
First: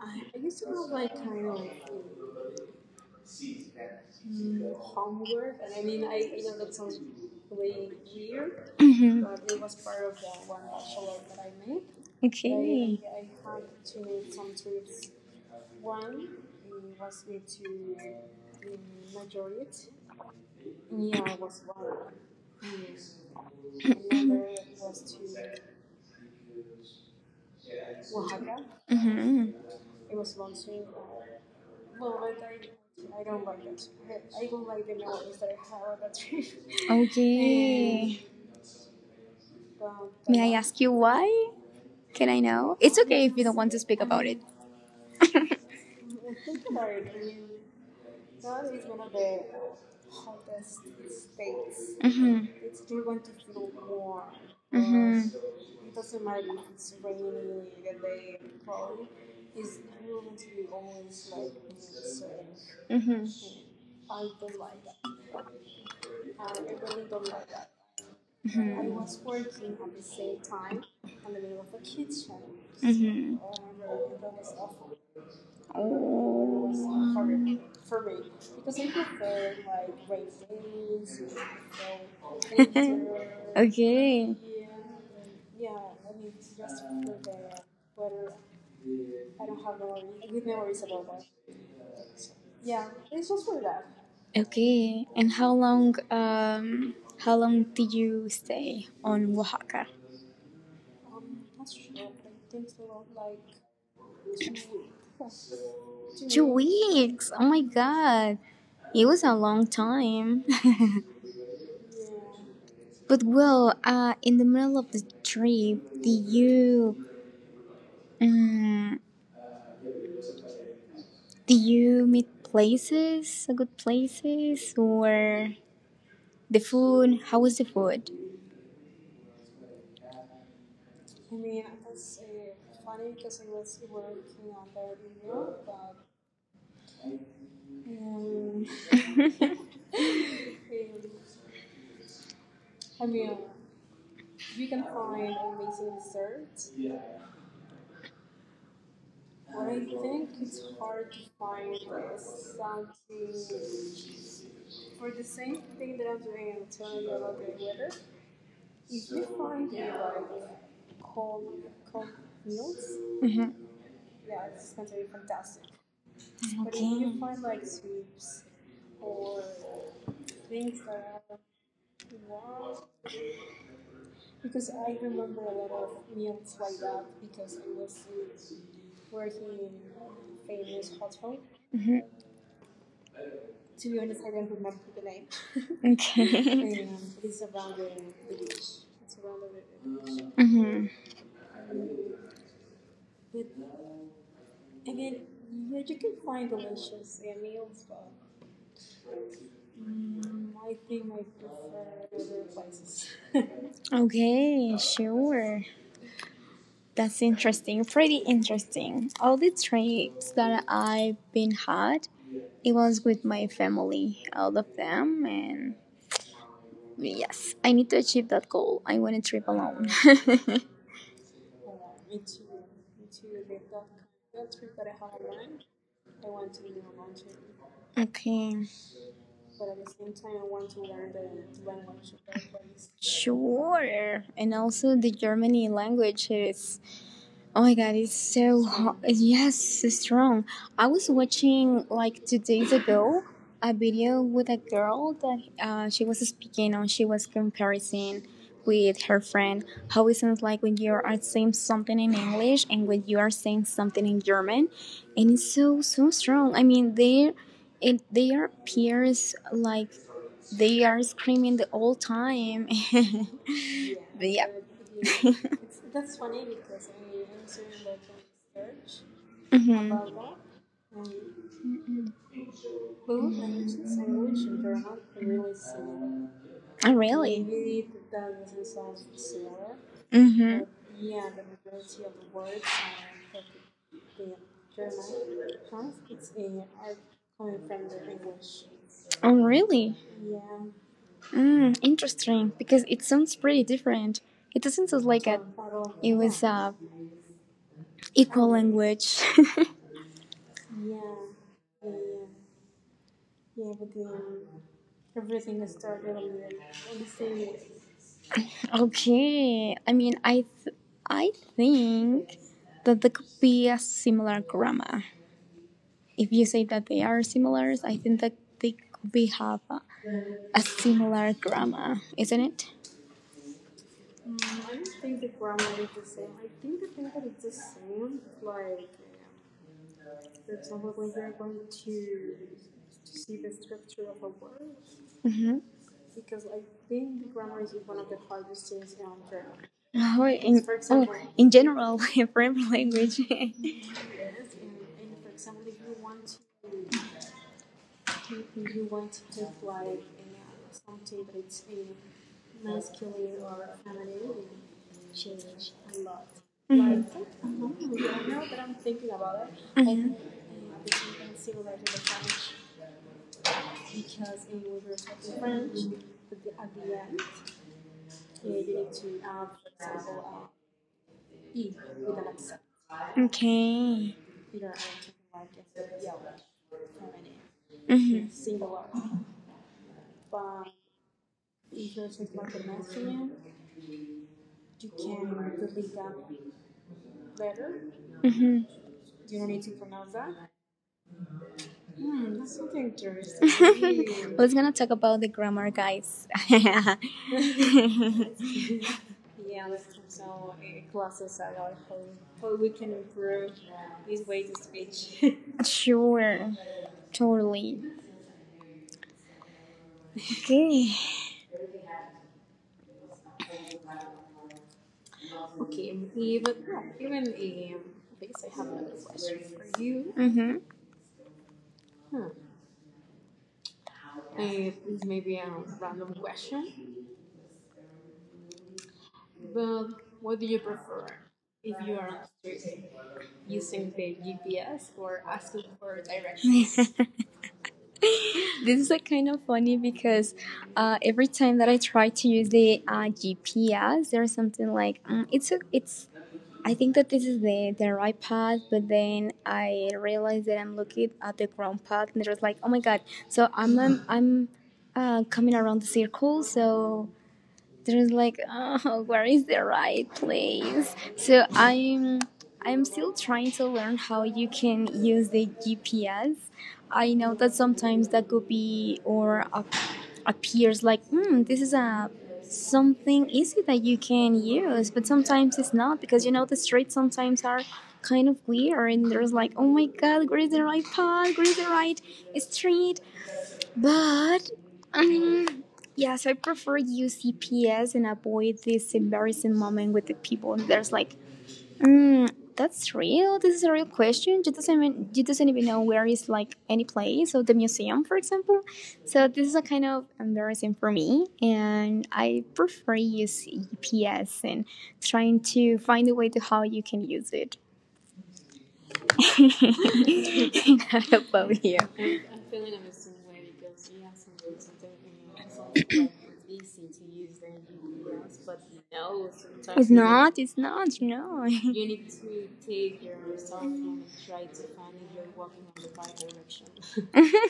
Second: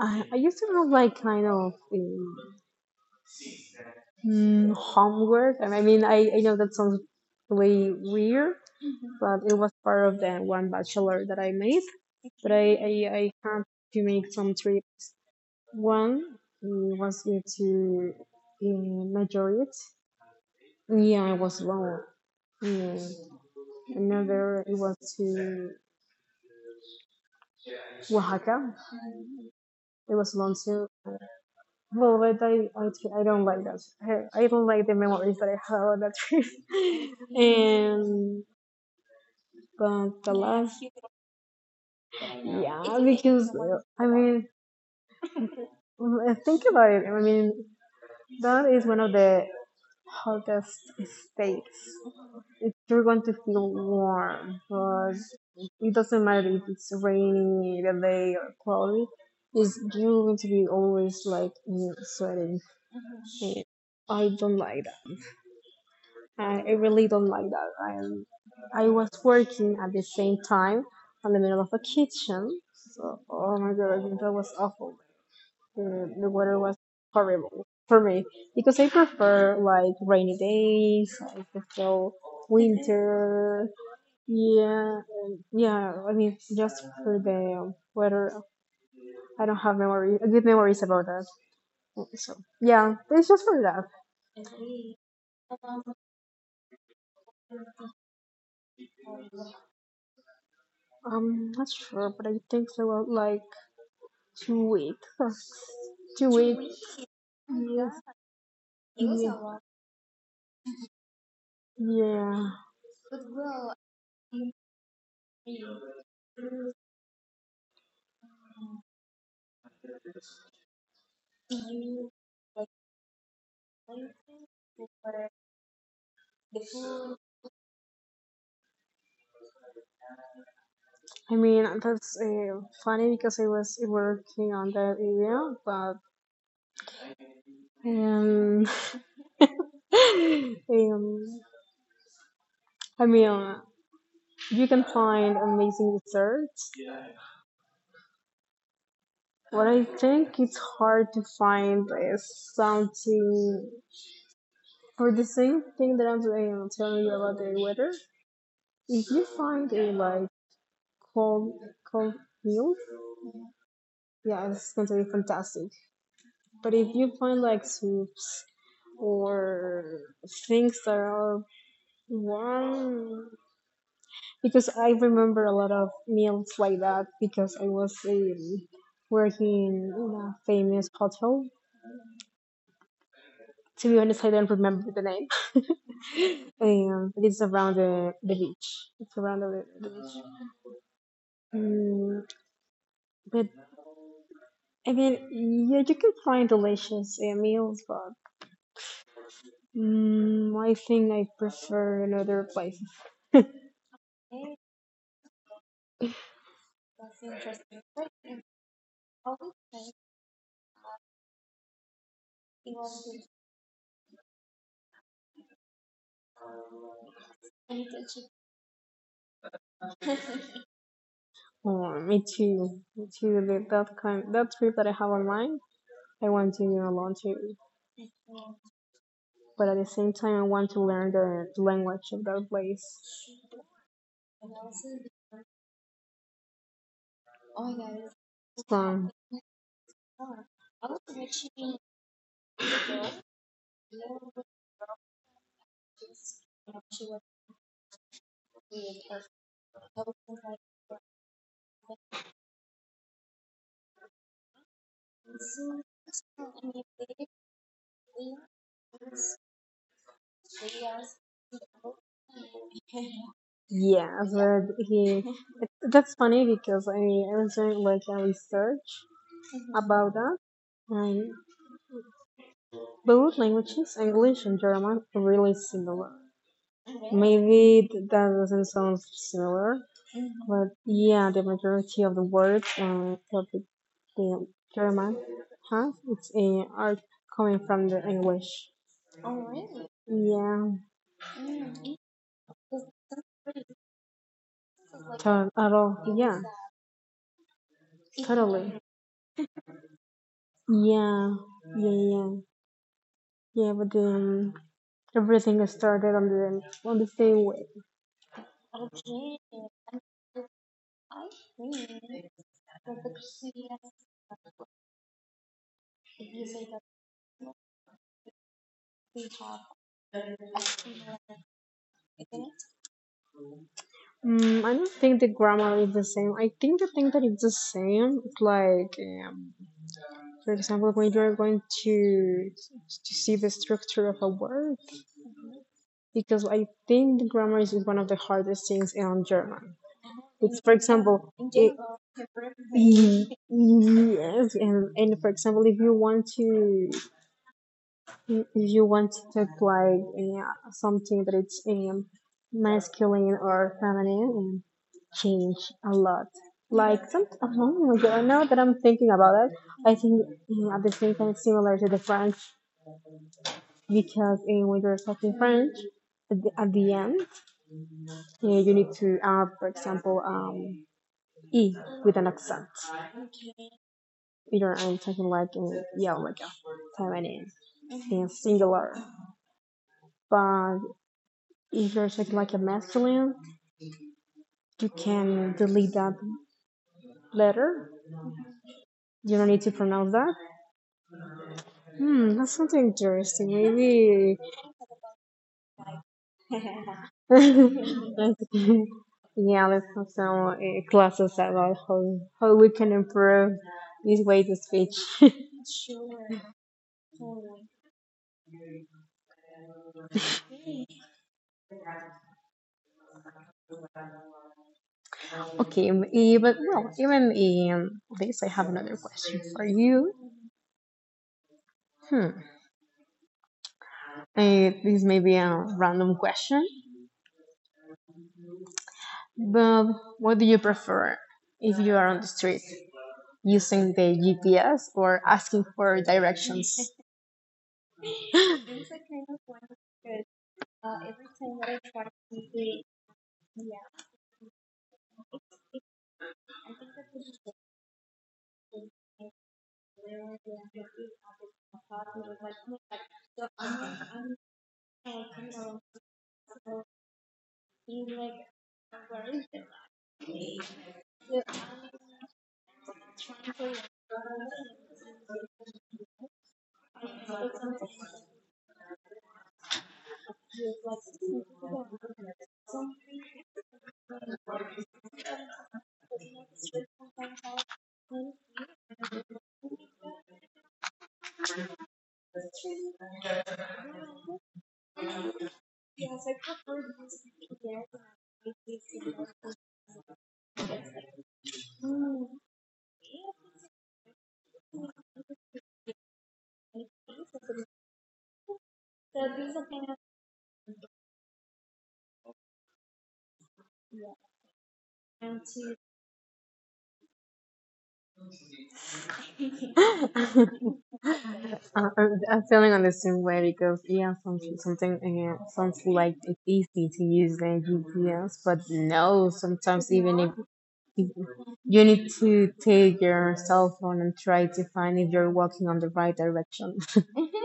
A: I used to have like kind of homework. And I mean, I know that sounds really weird, but it was part of the one bachelor that I made.
B: Okay.
A: But I, I,
B: Mm-hmm. Okay.
A: I had to make some trips. One was me to in Madrid. Yeah, I was wrong. Yeah. Another it was to Oaxaca. It was long too. Well, but I don't like that. I don't like the memories that I have on that trip. And but the
B: May I ask
A: last,
B: you why? Can I know?
A: yeah,
B: It's okay if you
A: because
B: don't want to speak
A: I
B: about it.
A: mean,
B: Mm-hmm.
A: think about it. I mean, that is one of the hottest states. It, you're going to feel warm, but
B: Mm-hmm.
A: it doesn't matter if it's rainy the day or cloudy. It's, you're going to be always like sweating.
B: Mm-hmm.
A: And I don't like that. I really don't like that. I am.
B: Mm-hmm.
A: I
B: I
A: was
B: was working
A: working at
B: at the
A: the same
B: state
A: time in
B: and
A: the middle of a
B: kids channel.
A: kitchen. So,
B: Mm-hmm.
A: oh my god, that was awful. The weather was horrible for me because I prefer
B: Oh.
A: like rainy days. I prefer winter.
B: Okay,
A: Yeah, and yeah. I mean, just for the weather, I don't have memory, good memories about that. So yeah, it's just for that.
B: okay. And how long? How long did you stay on Oaxaca?
A: I'm not sure, but I think it was like 2 weeks, two
B: Two
A: weeks.
B: weeks. Oh my
A: Yes.
B: god, it was a
A: Yeah.
B: long time.
A: Yeah,
B: But well, in the middle of the trip, um, did you meet places, good places, or the food? How was the food?
A: I mean that's funny because I was working on that area, but Um, um, I mean, you can find amazing desserts. What I think it's hard to find is something for the same thing that I'm telling you about the weather. If you find a like cold cold meal,
B: Mhm,
A: yeah, it's going to be fantastic. But if you find like soups or things that are warm, because I remember a lot of meals like that because I was working in a famous hotel.
B: mhm.
A: To be honest, I don't remember the name.
B: Okay.
A: But it's around the beach. It's around the beach.
B: Mhm.
A: Mm, but I mean, yeah, you can find delicious meals, but I think I prefer another place.
B: Okay, sure. That's interesting. Pretty interesting. All the trips that I've been had, it was with my family, all of them, and yes, I need to achieve that goal. I want to trip alone.
A: Oh, me too. Me too. That that kind, that trip that I have on mind, I want to go alone too.
B: Okay,
A: But at the same time, I want to learn the language of that place.
B: sure. And also, the Germany language is oh my god, it's so hot.
A: So
B: Yes, it's strong. I was watching like 2 days ago a video with a girl that she was speaking and she was comparing with her friend how it sounds like when you are saying something in English and when you are saying something in German, and it's so so strong. I mean, they are peers like they are screaming the whole time.
A: yeah,
B: But yeah.
A: so he. That's funny because I was doing like a research, mm-hmm,
B: Mhm.
A: about that, and both languages, English and German, are really
B: Not.
A: similar.
B: Oh, really?
A: Maybe that doesn't sound similar,
B: Mm-hmm.
A: but yeah, the majority of the words that the German has it's are coming from the English.
B: Oh, really?
A: Yeah,
B: Interesting. Because it sounds pretty different. It doesn't sound like a,
A: at all.
B: it was
A: Yeah,
B: a equal
A: totally.
B: language.
A: Yeah, yeah, yeah, yeah. But everything is started on the same way.
B: Okay. I mean, I think that there could be a similar grammar. If you say that they are similar, I think that they could be have a similar grammar, isn't it?
A: Mm, I don't think the grammar is the same. I think the thing that is the same is like, um, for example, when you are going to see the structure of a word,
B: Mm-hmm.
A: because I think the grammar is one of the hardest things in German.
B: Oh,
A: It's
B: in,
A: for
B: for example, oh,
A: example,
B: in
A: it,
B: general, French language.
A: yes, and for example, if you want to, you want to talk like something that it's masculine or feminine and change a lot. Like some. Oh
B: Mhm.
A: my god, now that I'm thinking about it, I think
B: Mhm.
A: at the same time it's similar to the French because when you're talking French, at the end you need to add, for example, e with an accent.
B: Okay.
A: You're talking like yeah, like a feminine
B: Mhm.
A: and singular. But if you're talking like a masculine, you can delete that letter.
B: Mhm.
A: You don't need to pronounce that. Hmm, that's something interesting. Maybe.
B: We're gonna talk about the grammar, guys.
A: Yeah, let's have some classes about how we can improve this way to speech.
B: Sure. Totally. Okay.
A: Okay, but well, even in this, I have another question for you.
B: Mhm.
A: Hmm. This may be a random question, but what do you prefer if you are on the street? Using the GPS or asking for directions.
B: This is like kind of funny because every time that I try to use the GPS, there's something like it's a, it's I think that this is the right path, but then I realized that I'm looking at the wrong path, and it was like, oh my god! So I'm coming around the circle. So there's like oh, where is the right place? So I'm still trying to learn how you can use the GPS. I know that sometimes that could be or appears like this is a something easy that you can use, but sometimes it's not because you know the streets sometimes are kind of weird, and there's like oh my god, where is the right path, where is the right street. But um, yeah, so I prefer use CPS and avoid this embarrassing moment with the people. And there's like, mm, that's real. This is a real question. You doesn't even know where is like any place or the museum, for example. So this is a kind of embarrassing for me, and I prefer use GPS and trying to find a way to how you can use it.
A: I- I'm, I'm feeling on the same way because yeah, some, something sounds like it's easy to use the GPS, but no, sometimes even
B: It's not,
A: if
B: no.
A: you need to take your cell phone and try to find if you're walking on the right direction.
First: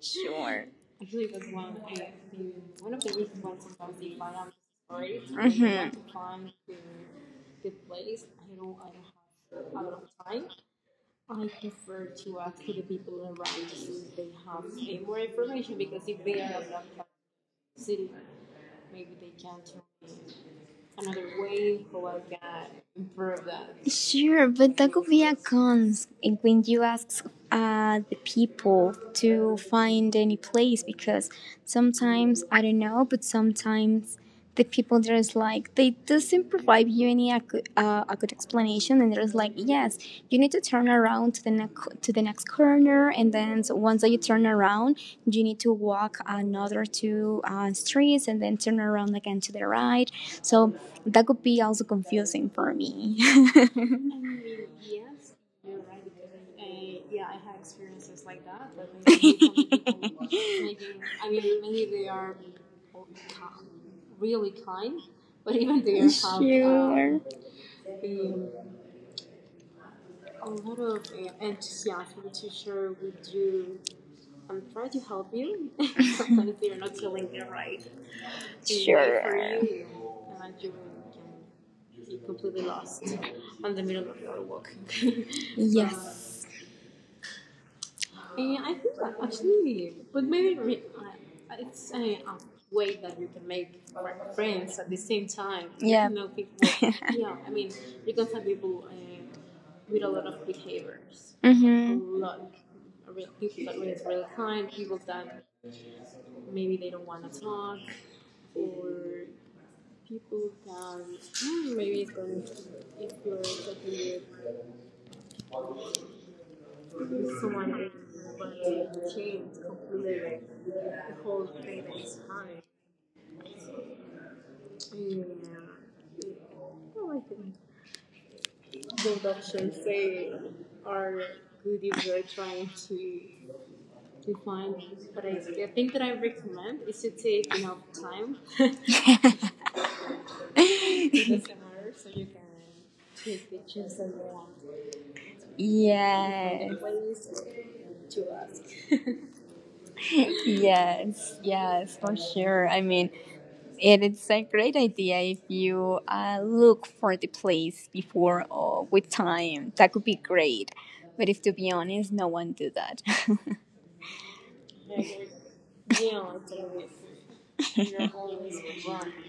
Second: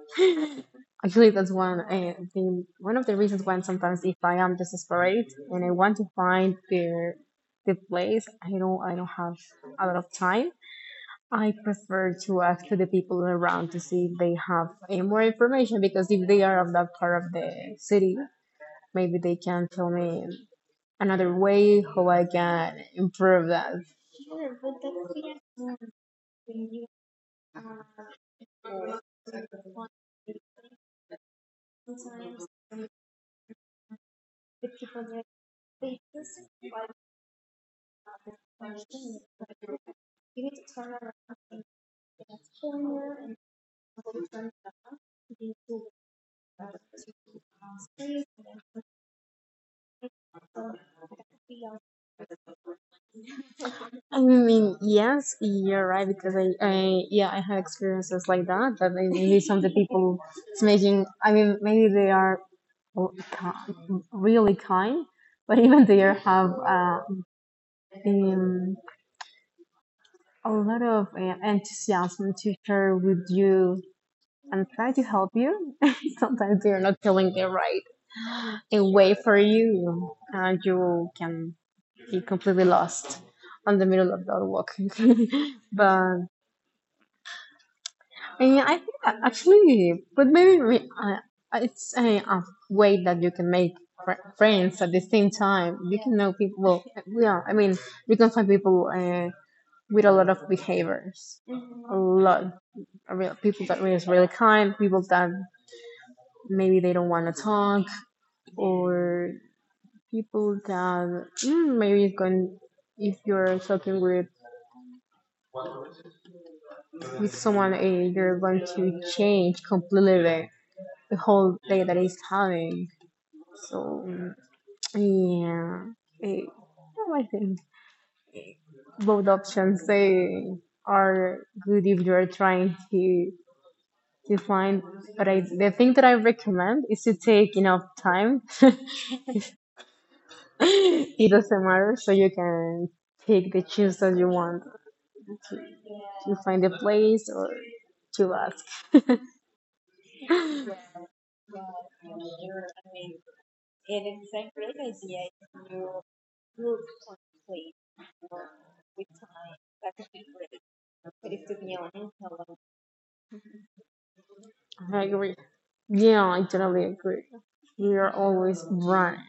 B: Sure.
A: Actually, that's one, I think one of the reasons why sometimes if I am desperate and I want to find the place, I don't have a lot of time. I prefer to ask to the people around to see if they have any more information because if they are of that part of the city, maybe they can tell me another way how I can improve that.
B: Sure, but that could be a cons. And when you ask the people to find any place, because sometimes I don't know, but sometimes the people there's like they doesn't provide you any a good explanation, and there's like yes, you need to turn around to the next corner, and then so once that you turn around you need to walk another two streets and then turn around again to the right, so that could be also confusing for me.
A: I mean, yes, you're right because I yeah, I had experiences like that, but maybe some of the people it's making. I mean, maybe they are ki- really kind, but even they are have um, a lot of enthusiasm to share with you and try to help you. Sometimes they're not feeling the right way for
B: Sure.
A: you, and you can be completely lost on the middle of the walk. But yeah, I think that actually, but it's a way that you can make friends at the same time. You can know people. Well, yeah, I mean, you can find people. With a lot of behaviors, a
B: Hmm.
A: lot of people that are really kind, people that maybe they don't want to talk, or people that maybe it's going if you're talking with someone you're going to change completely the whole day that is having so yeah eh, well, I think both options they are good if you're trying to find, but the thing that I recommend is to take enough time. It doesn't matter, so you can pick the choose that you want to find a
B: Yes,
A: place or to ask.
B: yes, yes, for sure. I mean, it is a great idea if you look for the place before or with time. That could be great. But if to be honest, no one do that.
A: I agree. Yeah, I totally agree. We are always running.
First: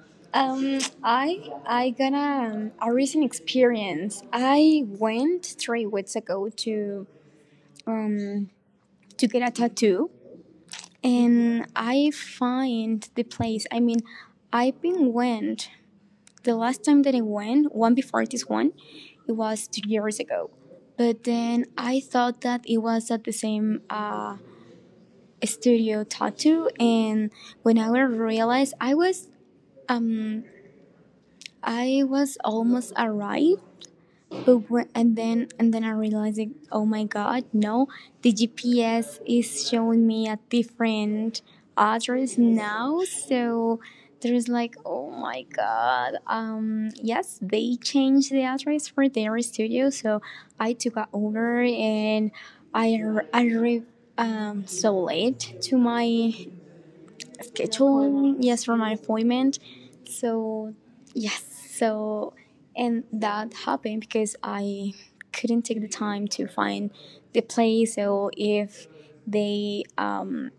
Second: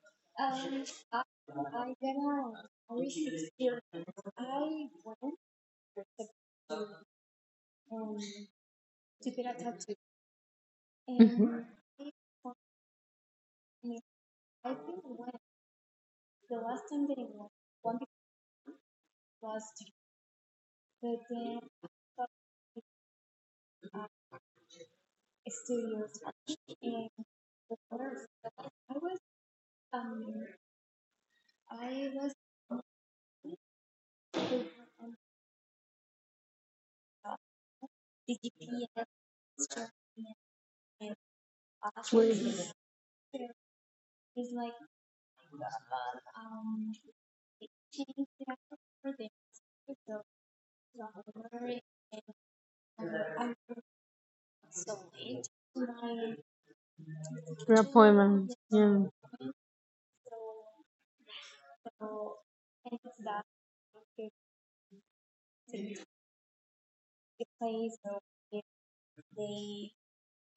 B: I got a recent experience. I went 3 weeks ago um to get a tattoo,
A: Mhm.
B: and I find the place. I mean, I've been went the last time that I went, one before this one, it was 2 years ago. But then I thought that it was at the same studio tattoo, and when I realized I was um almost arrived, but when, and then I realized, like, oh my god, no! The GPS is showing me a different address
A: Please,
B: now. So there's like, oh my god. Yes, they changed the address for their studio. So I took a Uber and I I arrived so late to my
A: your
B: schedule,
A: appointment.
B: yes, for my
A: Yeah.
B: appointment, so yes, so, and that happened because I couldn't take the time to find the place, so they um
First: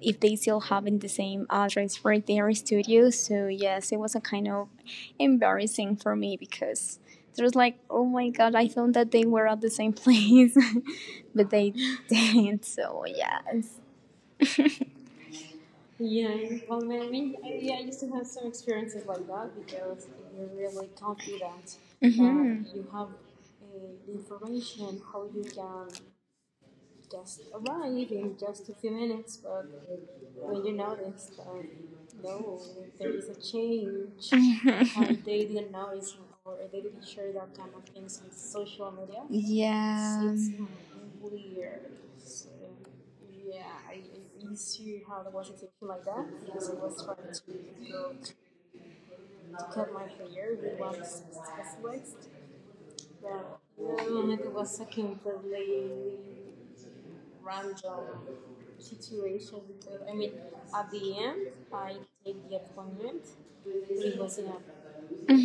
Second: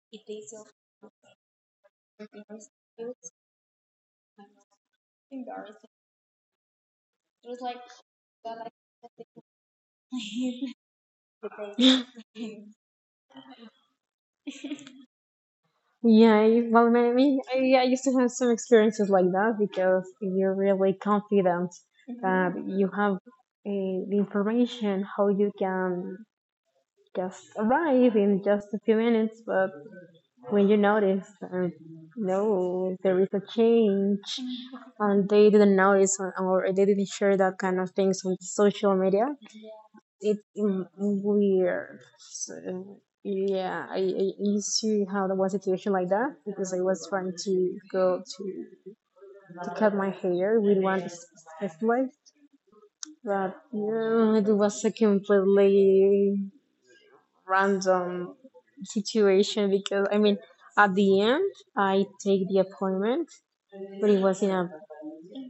B: if they still having the same address for their studio, so yes, it was a kind of embarrassing for me because it was like oh my god, I thought that they were at the same place but they didn't, so yes.
A: Well, I mean, I used to have some experiences like that because you're really confident that
B: Mhm.
A: you have the information how you can just arrive in just a few minutes, but when you notice that no, there is a change and they
B: Mhm.
A: didn't notice or they didn't share that kind of things on social media. It
B: Yeah.
A: weird. So, yeah, I used to have one situation like that because I was trying to go to cut my hair with one slice, but yeah, it was a completely random situation because I mean. At the end, I take the appointment, but it was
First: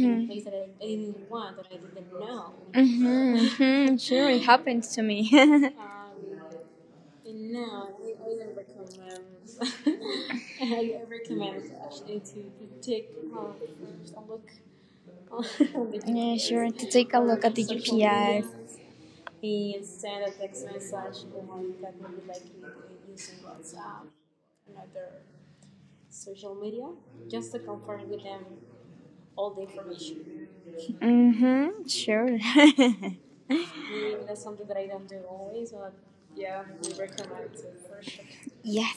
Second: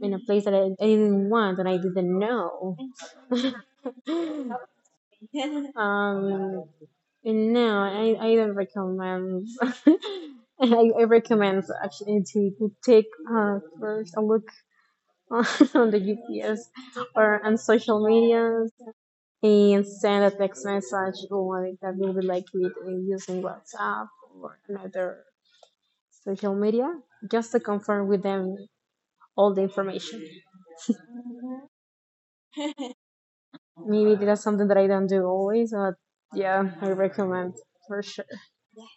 A: in a place that I didn't want and I didn't
B: Don't.
A: know.
B: Mhm. Mhm. Sure, it happens to me.
A: um, and now, I don't recommend. I recommend actually to take first a look on the
B: Yeah,
A: UPS
B: sure. To take a
A: or
B: look at
A: on
B: the
A: social
B: UPI.
A: media, and send a text message or like that will be like with using WhatsApp or another social media, just to confirm with them all the information.
B: Mhm. Sure.
A: Maybe that's something that I don't do always, but yeah, I recommend for sure.
B: Yes.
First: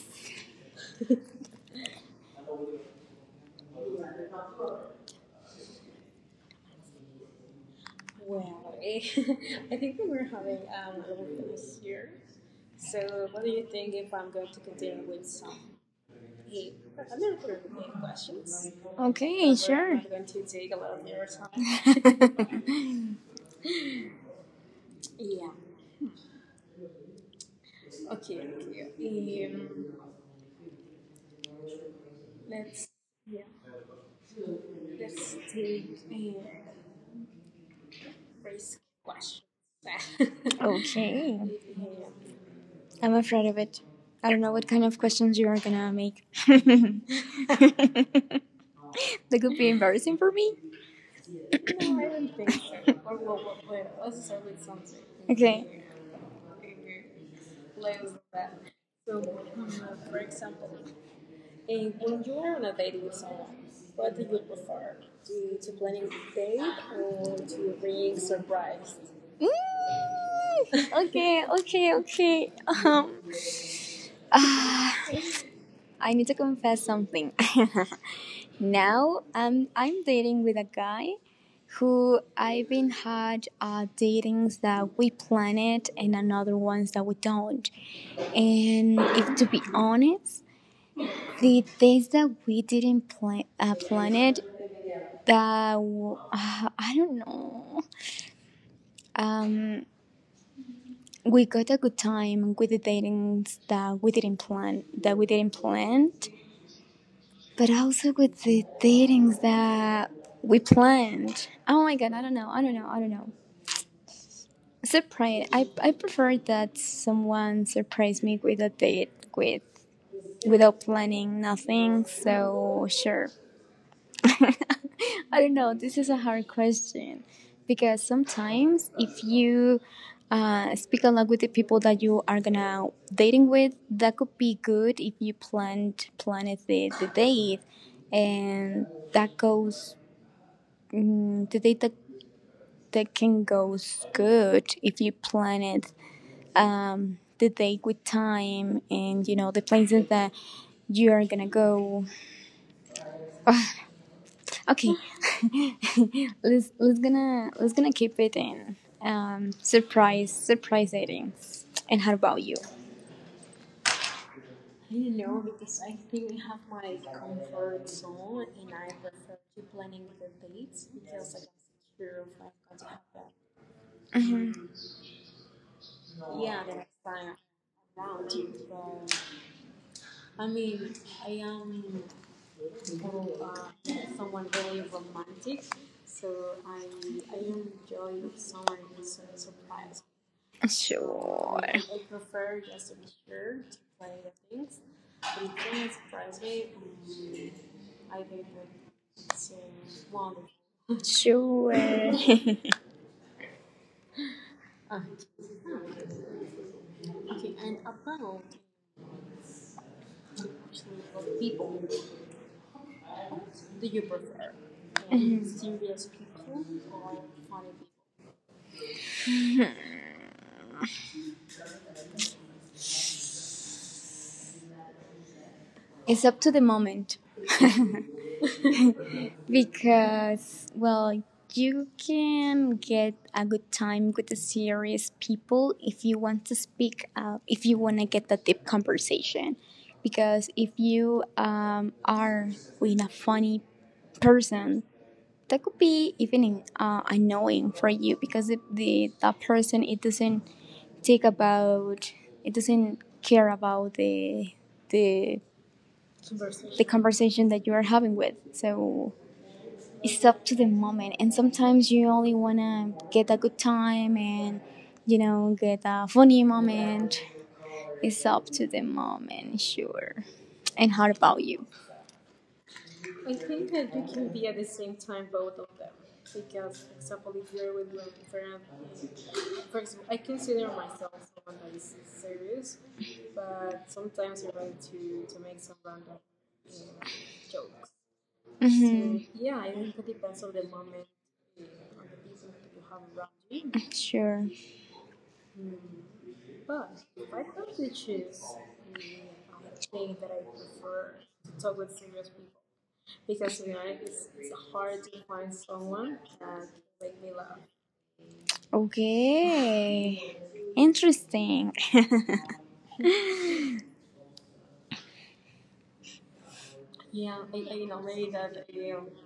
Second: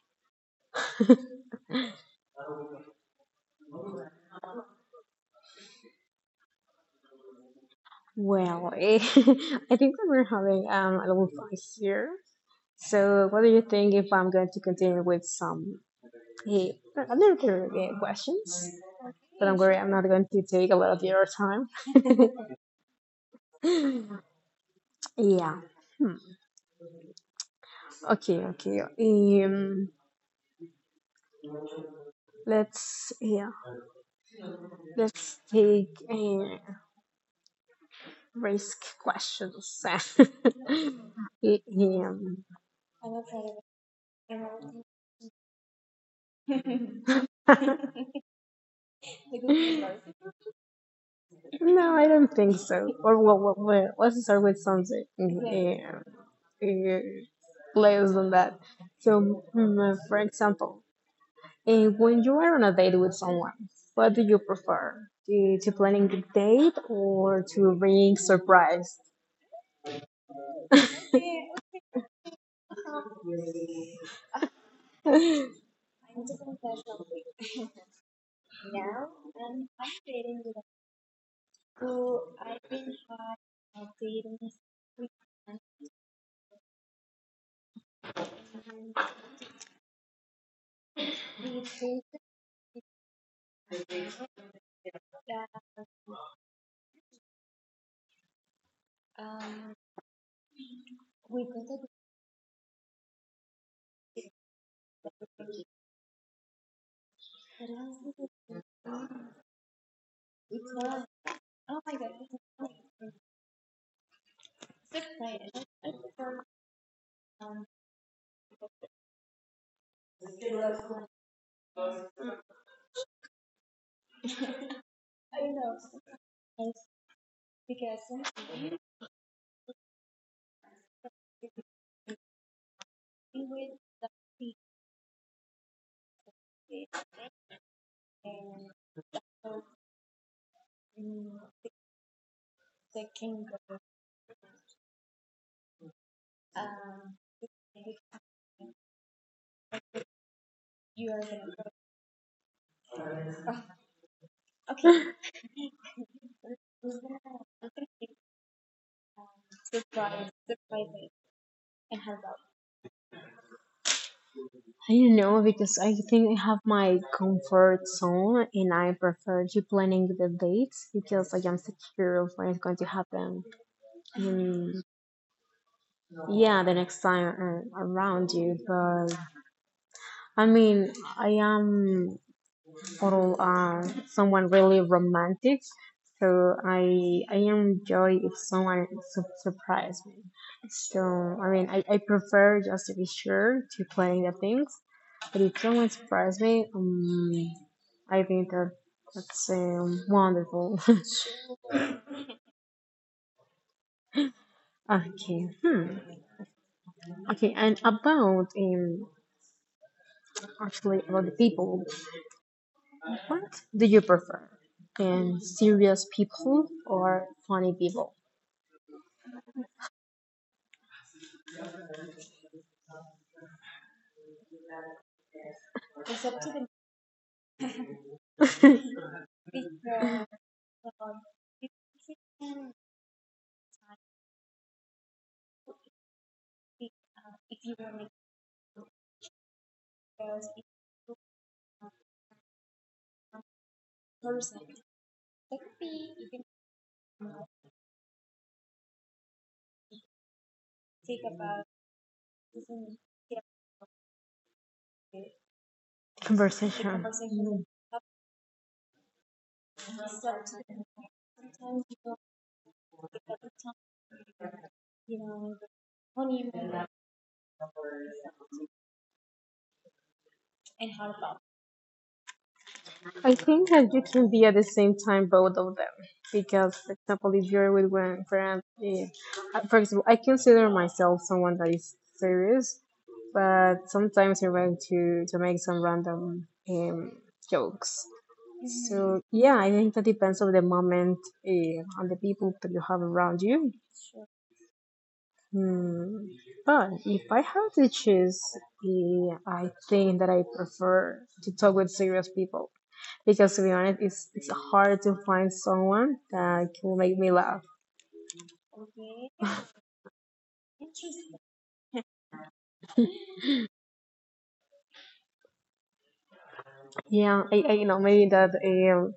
A: Well, I think that we're having a little fun here. So, what do you think if I'm going to continue with some eh, other questions? But
B: Okay.
A: I'm worried I'm
B: Sure.
A: not going to take a lot of your time. Yeah. Hmm. Okay. Okay. Um, let's yeah. Let's take risk questions.
B: Okay.
A: Um.
B: I'm afraid of it. I don't know what kind of questions you are gonna make. That could be embarrassing for me.
A: No, I don't think so. Or what? What? What, let's start with something
B: Okay.
A: yeah, yeah, less than that. So, for example, when you are on a date with someone, what do you prefer? To planning the date or to being surprised?
B: Okay, okay, okay. Ah,
A: I
B: I need to confess something. Now, I'm dating with a guy who I've been had datings that we plan it and another ones that we don't. And if to be honest, the days that we didn't plan it, that uh, I don't know. Um, we got a good time with the datings that we didn't plan but also with the datings that we planned. Oh my god, I don't know. Surprise. I prefer that someone surprise me with a date without planning nothing, so sure. I don't know. This is a hard question because sometimes if you speak a lot with the people that you are gonna dating with, that could be good if you planned the date, and that goes the date that can goes good if you plan it, the date with time and the places that you are gonna go. Ugh, okay, let's gonna keep it in surprise ratings. And how about you?
A: don't know, because I think I have my comfort zone and I prefer to planning the dates because I am secure of what is going to happen.
B: Hmm.
A: And yeah, the next time around you, but I mean, I am total someone really romantic, so I enjoy if someone surprise me. So I
B: Sure,
A: mean, I prefer just to be sure to plan the things, but if someone surprise me, I think that that's wonderful.
B: sure.
A: Okay. Hmm. Okay. And about actually about the people. What do you prefer? And serious people or funny people?
B: It's up to the moment. Because, well, you can get a good time with the serious people if you want to speak up, if you want to get a deep conversation. Because if you are with a funny person, that could be even annoying for you, because if the that person, take about it doesn't care about the the
A: Conversation.
B: conversation that you are having with, so it's up to the moment, and sometimes you only want to get a good time and get a funny moment. It's up to the moment, sure. And how about you?
A: I think that you can be at the same time both of them. Because, for example, if you're with one friend, for example, I consider myself someone that is serious, but sometimes I want to make some random jokes. So
B: Hmm.
A: yeah, I think that depends on the moment on the people that you have around you.
B: Sure.
A: Hmm. But if I have to choose, I think that I prefer to talk with serious people because, to be honest, it's hard to find someone that can make me laugh.
B: Okay, interesting. Mm-hmm.
A: Yeah, I you know maybe that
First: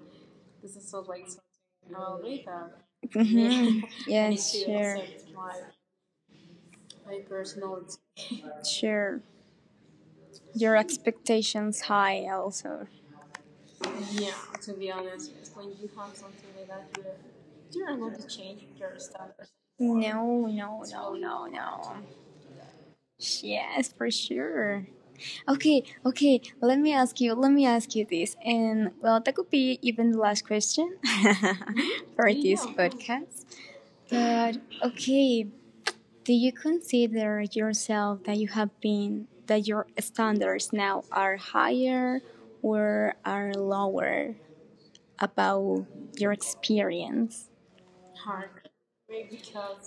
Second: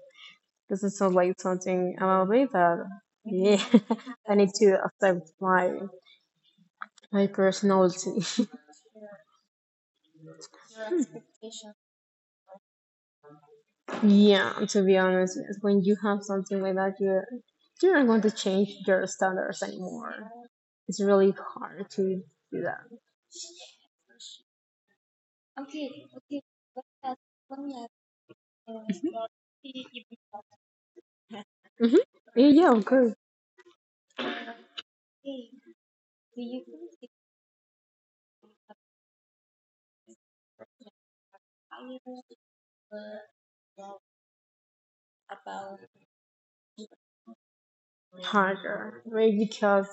A: doesn't sound like something about me but yeah.
B: Yeah,
A: I need to
B: sure. So.
A: accept my my personality.
B: Sure. Your expectations high also.
A: Yeah, to be honest, yes. When you have something like that, you're not going to change your standards anymore.
B: No, no,
A: It's
B: no,
A: really
B: no, no.
A: hard to do that.
B: Yes, for sure. Okay, okay. Let me ask you this, and well, that could be even the last question
A: Hmm.
B: for, yeah,
A: Yeah,
B: this
A: yeah, of course,
B: podcast. But okay, do you consider yourself that your standards now are higher or are lower about your experience?
A: harder. Right? Because,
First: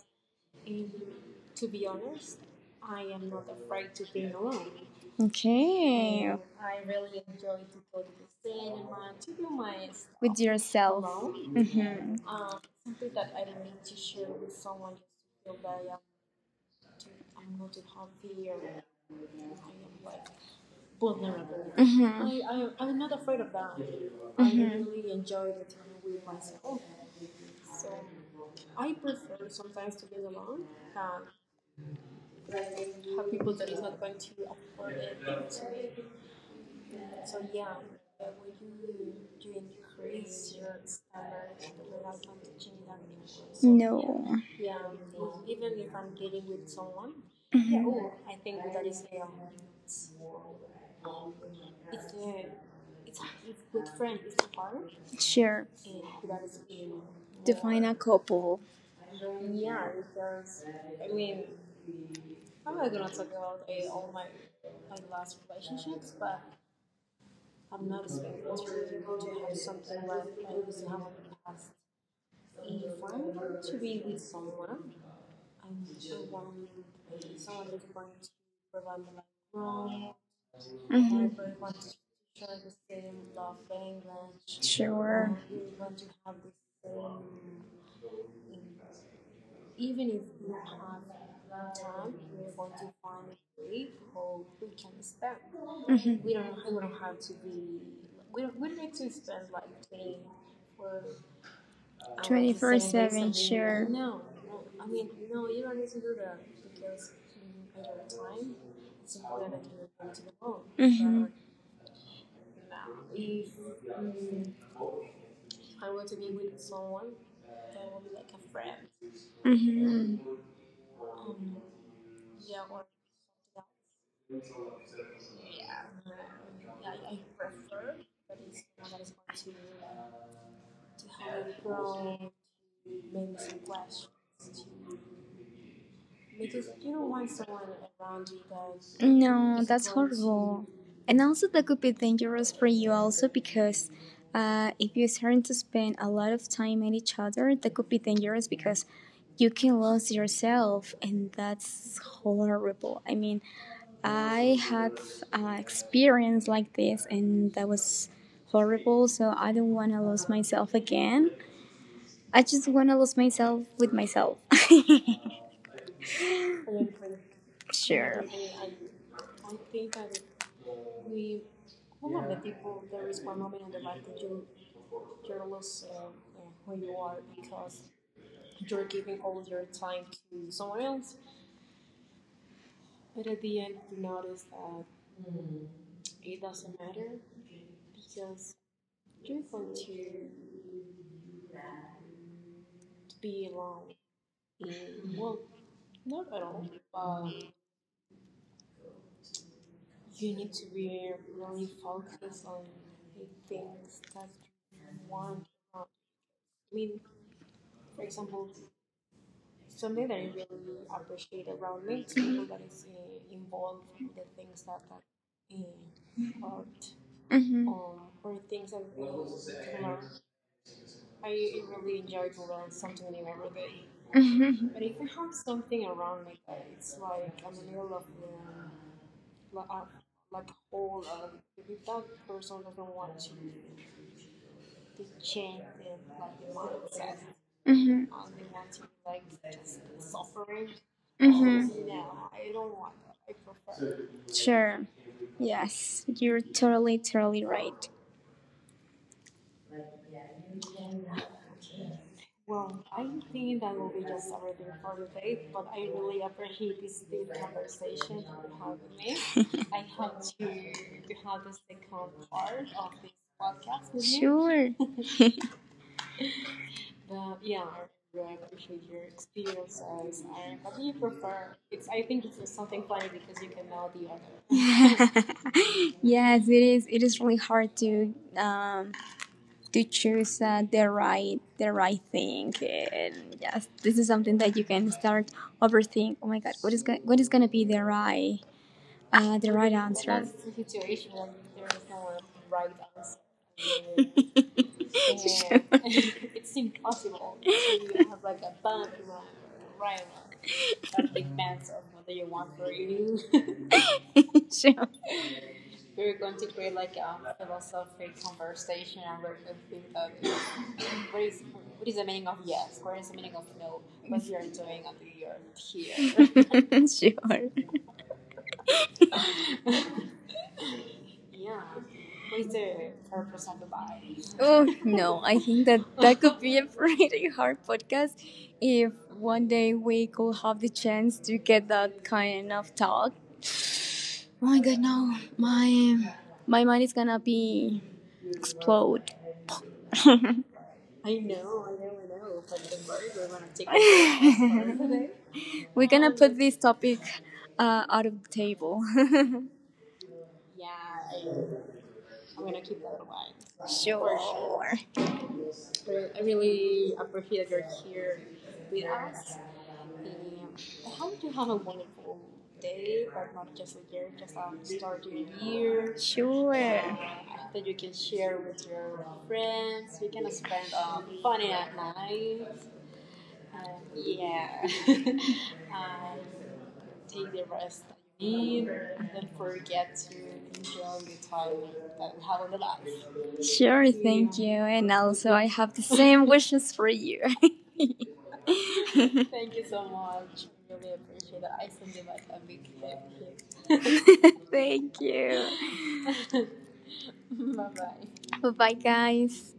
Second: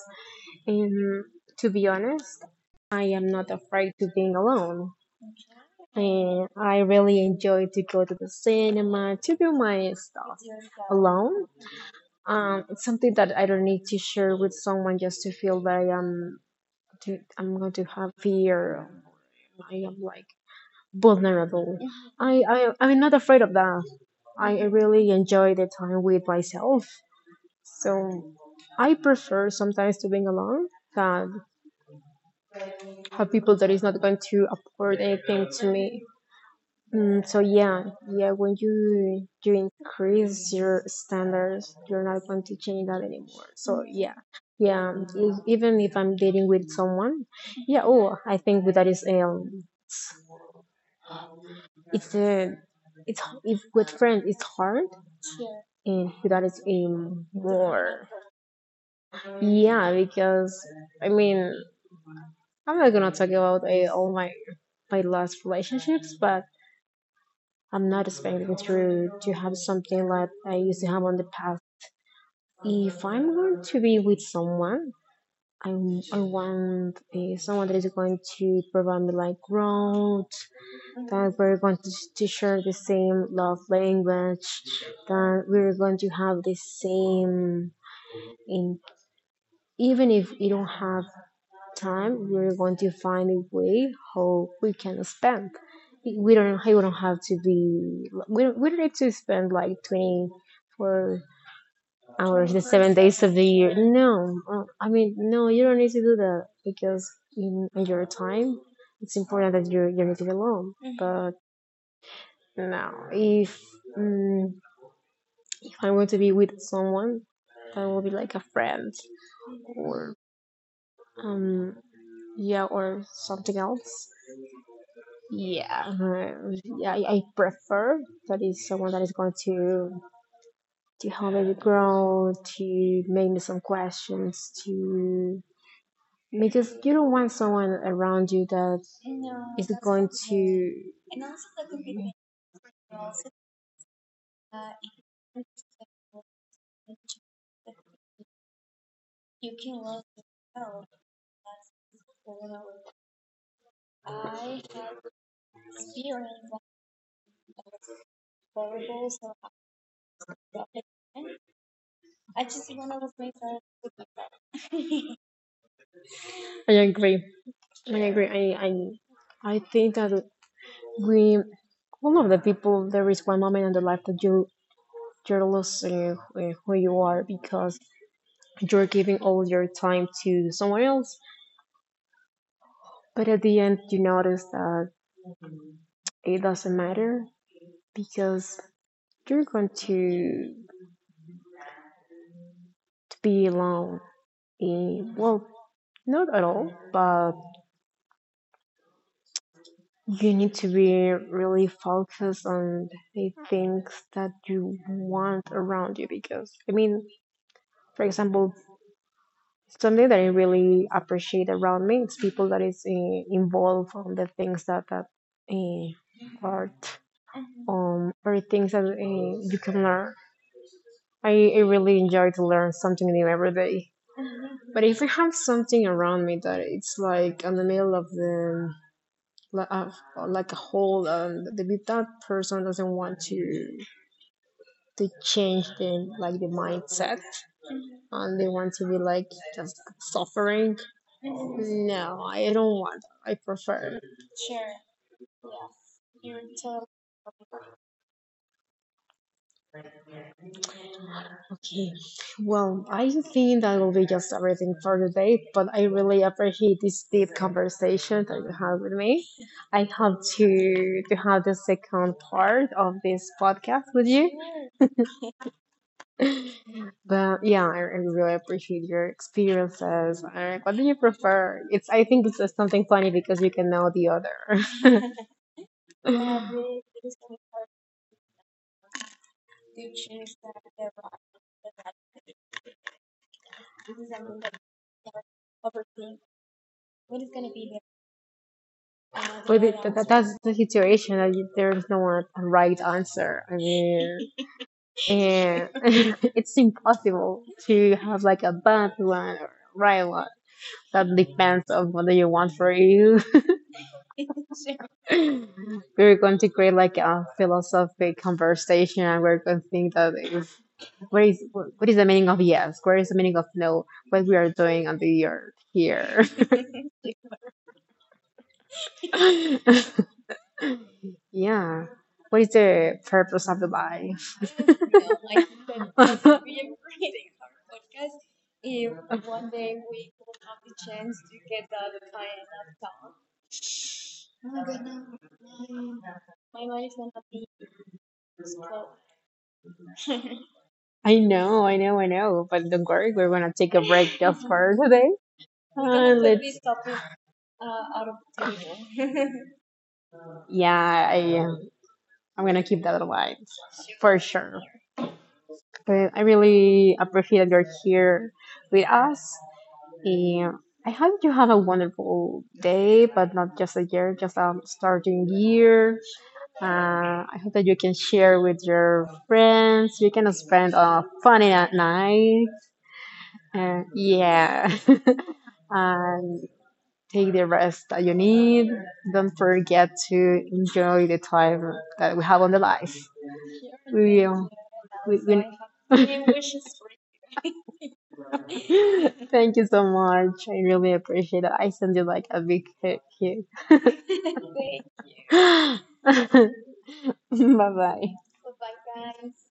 A: um, to be honest, I am not afraid to being alone.
B: Okay.
A: And I really enjoy to go to the cinema, to do my stuff
B: With yourself.
A: alone.
B: Mm-hmm.
A: It's something that I don't need to share with someone just to feel that I am to, I'm going to have fear I am like vulnerable.
B: Mm-hmm.
A: I'm not afraid of that. I
B: Mm-hmm.
A: really enjoy the time with myself. So I prefer sometimes to being alone than have people that is not going to afford anything to me. So yeah, yeah. When you increase your standards, you're not going to change that anymore. So yeah,
B: No.
A: yeah. Even if I'm dating with someone, yeah.
B: Mhm.
A: Oh, I think that is it's a it's if with friends it's hard
B: Sure.
A: and without it's even
B: Define a
A: more
B: couple.
A: yeah because I mean, I'm not gonna talk about all my my last relationships, but I'm not expecting to have something like I used to have on the past. If I'm going to be with someone, I want someone that is going to provide me like growth,
B: Hmm.
A: that we're going to share the same love language,
B: Sure.
A: that we're going to have the same in even if you don't have time, we're going to find a way how we can spend.
B: Hmm.
A: We don't have to be we don't, We don't need to spend like 24 hours the
B: 24
A: 7 days of
B: 7.
A: the year.
B: Sure.
A: No, I mean no, you don't need to do that because in your time, it's important that you need to be alone.
B: Hmm.
A: But now, if mm if I'm going to be with someone, that will be like a friend or
B: Hmm.
A: um yeah or something else. Yeah, uh, yeah. I prefer that is someone that is going to help me grow, to make me some questions, to because you don't want someone around you that
B: No,
A: is
B: that's
A: going
B: horrible. You.
A: to.
B: And also, that could be dangerous for you, also, because if you start to spend a lot of time at each other, that could be dangerous because you can lose yourself, and that's horrible. I mean, I had an experience like this, and that was horrible, so I don't want to lose myself again. I just want to lose myself with myself.
A: I agree. I
B: Sure.
A: agree. I think that we one of the people, there is one moment in the life that you're losing who you are because you're giving all your time to someone else. But at the end, you notice that it doesn't matter because you're going to be alone. In, well, not at all, but you need to be really focused on the things that you want around you because, I mean, for example, something that I really appreciate around me. It's people that is involved on the things that uh, art
B: Mhm.
A: or things that you can learn. I really enjoy to learn something new every day. But
B: Mm-hmm.
A: if I have something around me that it's like in the middle of the like a hole, and that person doesn't want to change the like the mindset,
B: Mm-hmm.
A: and they want to be like just suffering.
B: Mm-hmm.
A: No, I don't want that. I
B: Prefer.
A: prefer.
B: Sure. Yes, you're totally, totally right.
A: Okay, well, I think that will be just everything for today, but I really appreciate this deep conversation that you had with me. I hope to have the second part of this podcast with you.
B: Sure.
A: But yeah, I really appreciate your experiences. What do you prefer? It's I think it's just something funny because you can know the other.
B: Yes, it is. It is really hard to choose the right thing, and yes, this is something that you can start overthink. Oh my God, what is gonna be the
A: But
B: right
A: it,
B: answer?
A: that's the situation that you, there is no one right answer. I mean,
B: Sure.
A: and it's impossible to have like a bad one or right one. That depends on what you want for you.
B: Sure.
A: We're going to create like a philosophic conversation, and we're going to think that if, is what is the meaning of yes? What is the meaning of no? What we are doing on the earth here?
B: Here. Sure.
A: Yeah. What is the purpose of the life?
B: Oh no, I think that that could be a pretty hard podcast if one day we could have the chance to get that kind of talk. Oh my god, no, my mind is gonna be explode. I know.
A: I know, I know, I know. But don't worry,
B: A
A: we're gonna take a break just for
B: break.
A: today.
B: We're gonna
A: We're going
B: put this
A: let's.
B: topic out of the table.
A: Yeah, I am. I'm gonna keep that in mind
B: Sure,
A: for sure.
B: sure.
A: But I really appreciate you're here with us, and I hope you have a wonderful day. But not just a year, just a starting year.
B: Sure.
A: I hope that you can share with your friends. You can spend a funny night uh, yeah. And take the rest that you need. Don't forget to enjoy the time that we have on the life.
B: Sure,
A: We, uh,
B: thank you. And
A: we,
B: also, I
A: we...
B: have the same wishes for you.
A: Thank you so much. I really appreciate it. I send you like a big hug here.
B: Thank you.
A: Bye bye.
B: Bye bye, guys.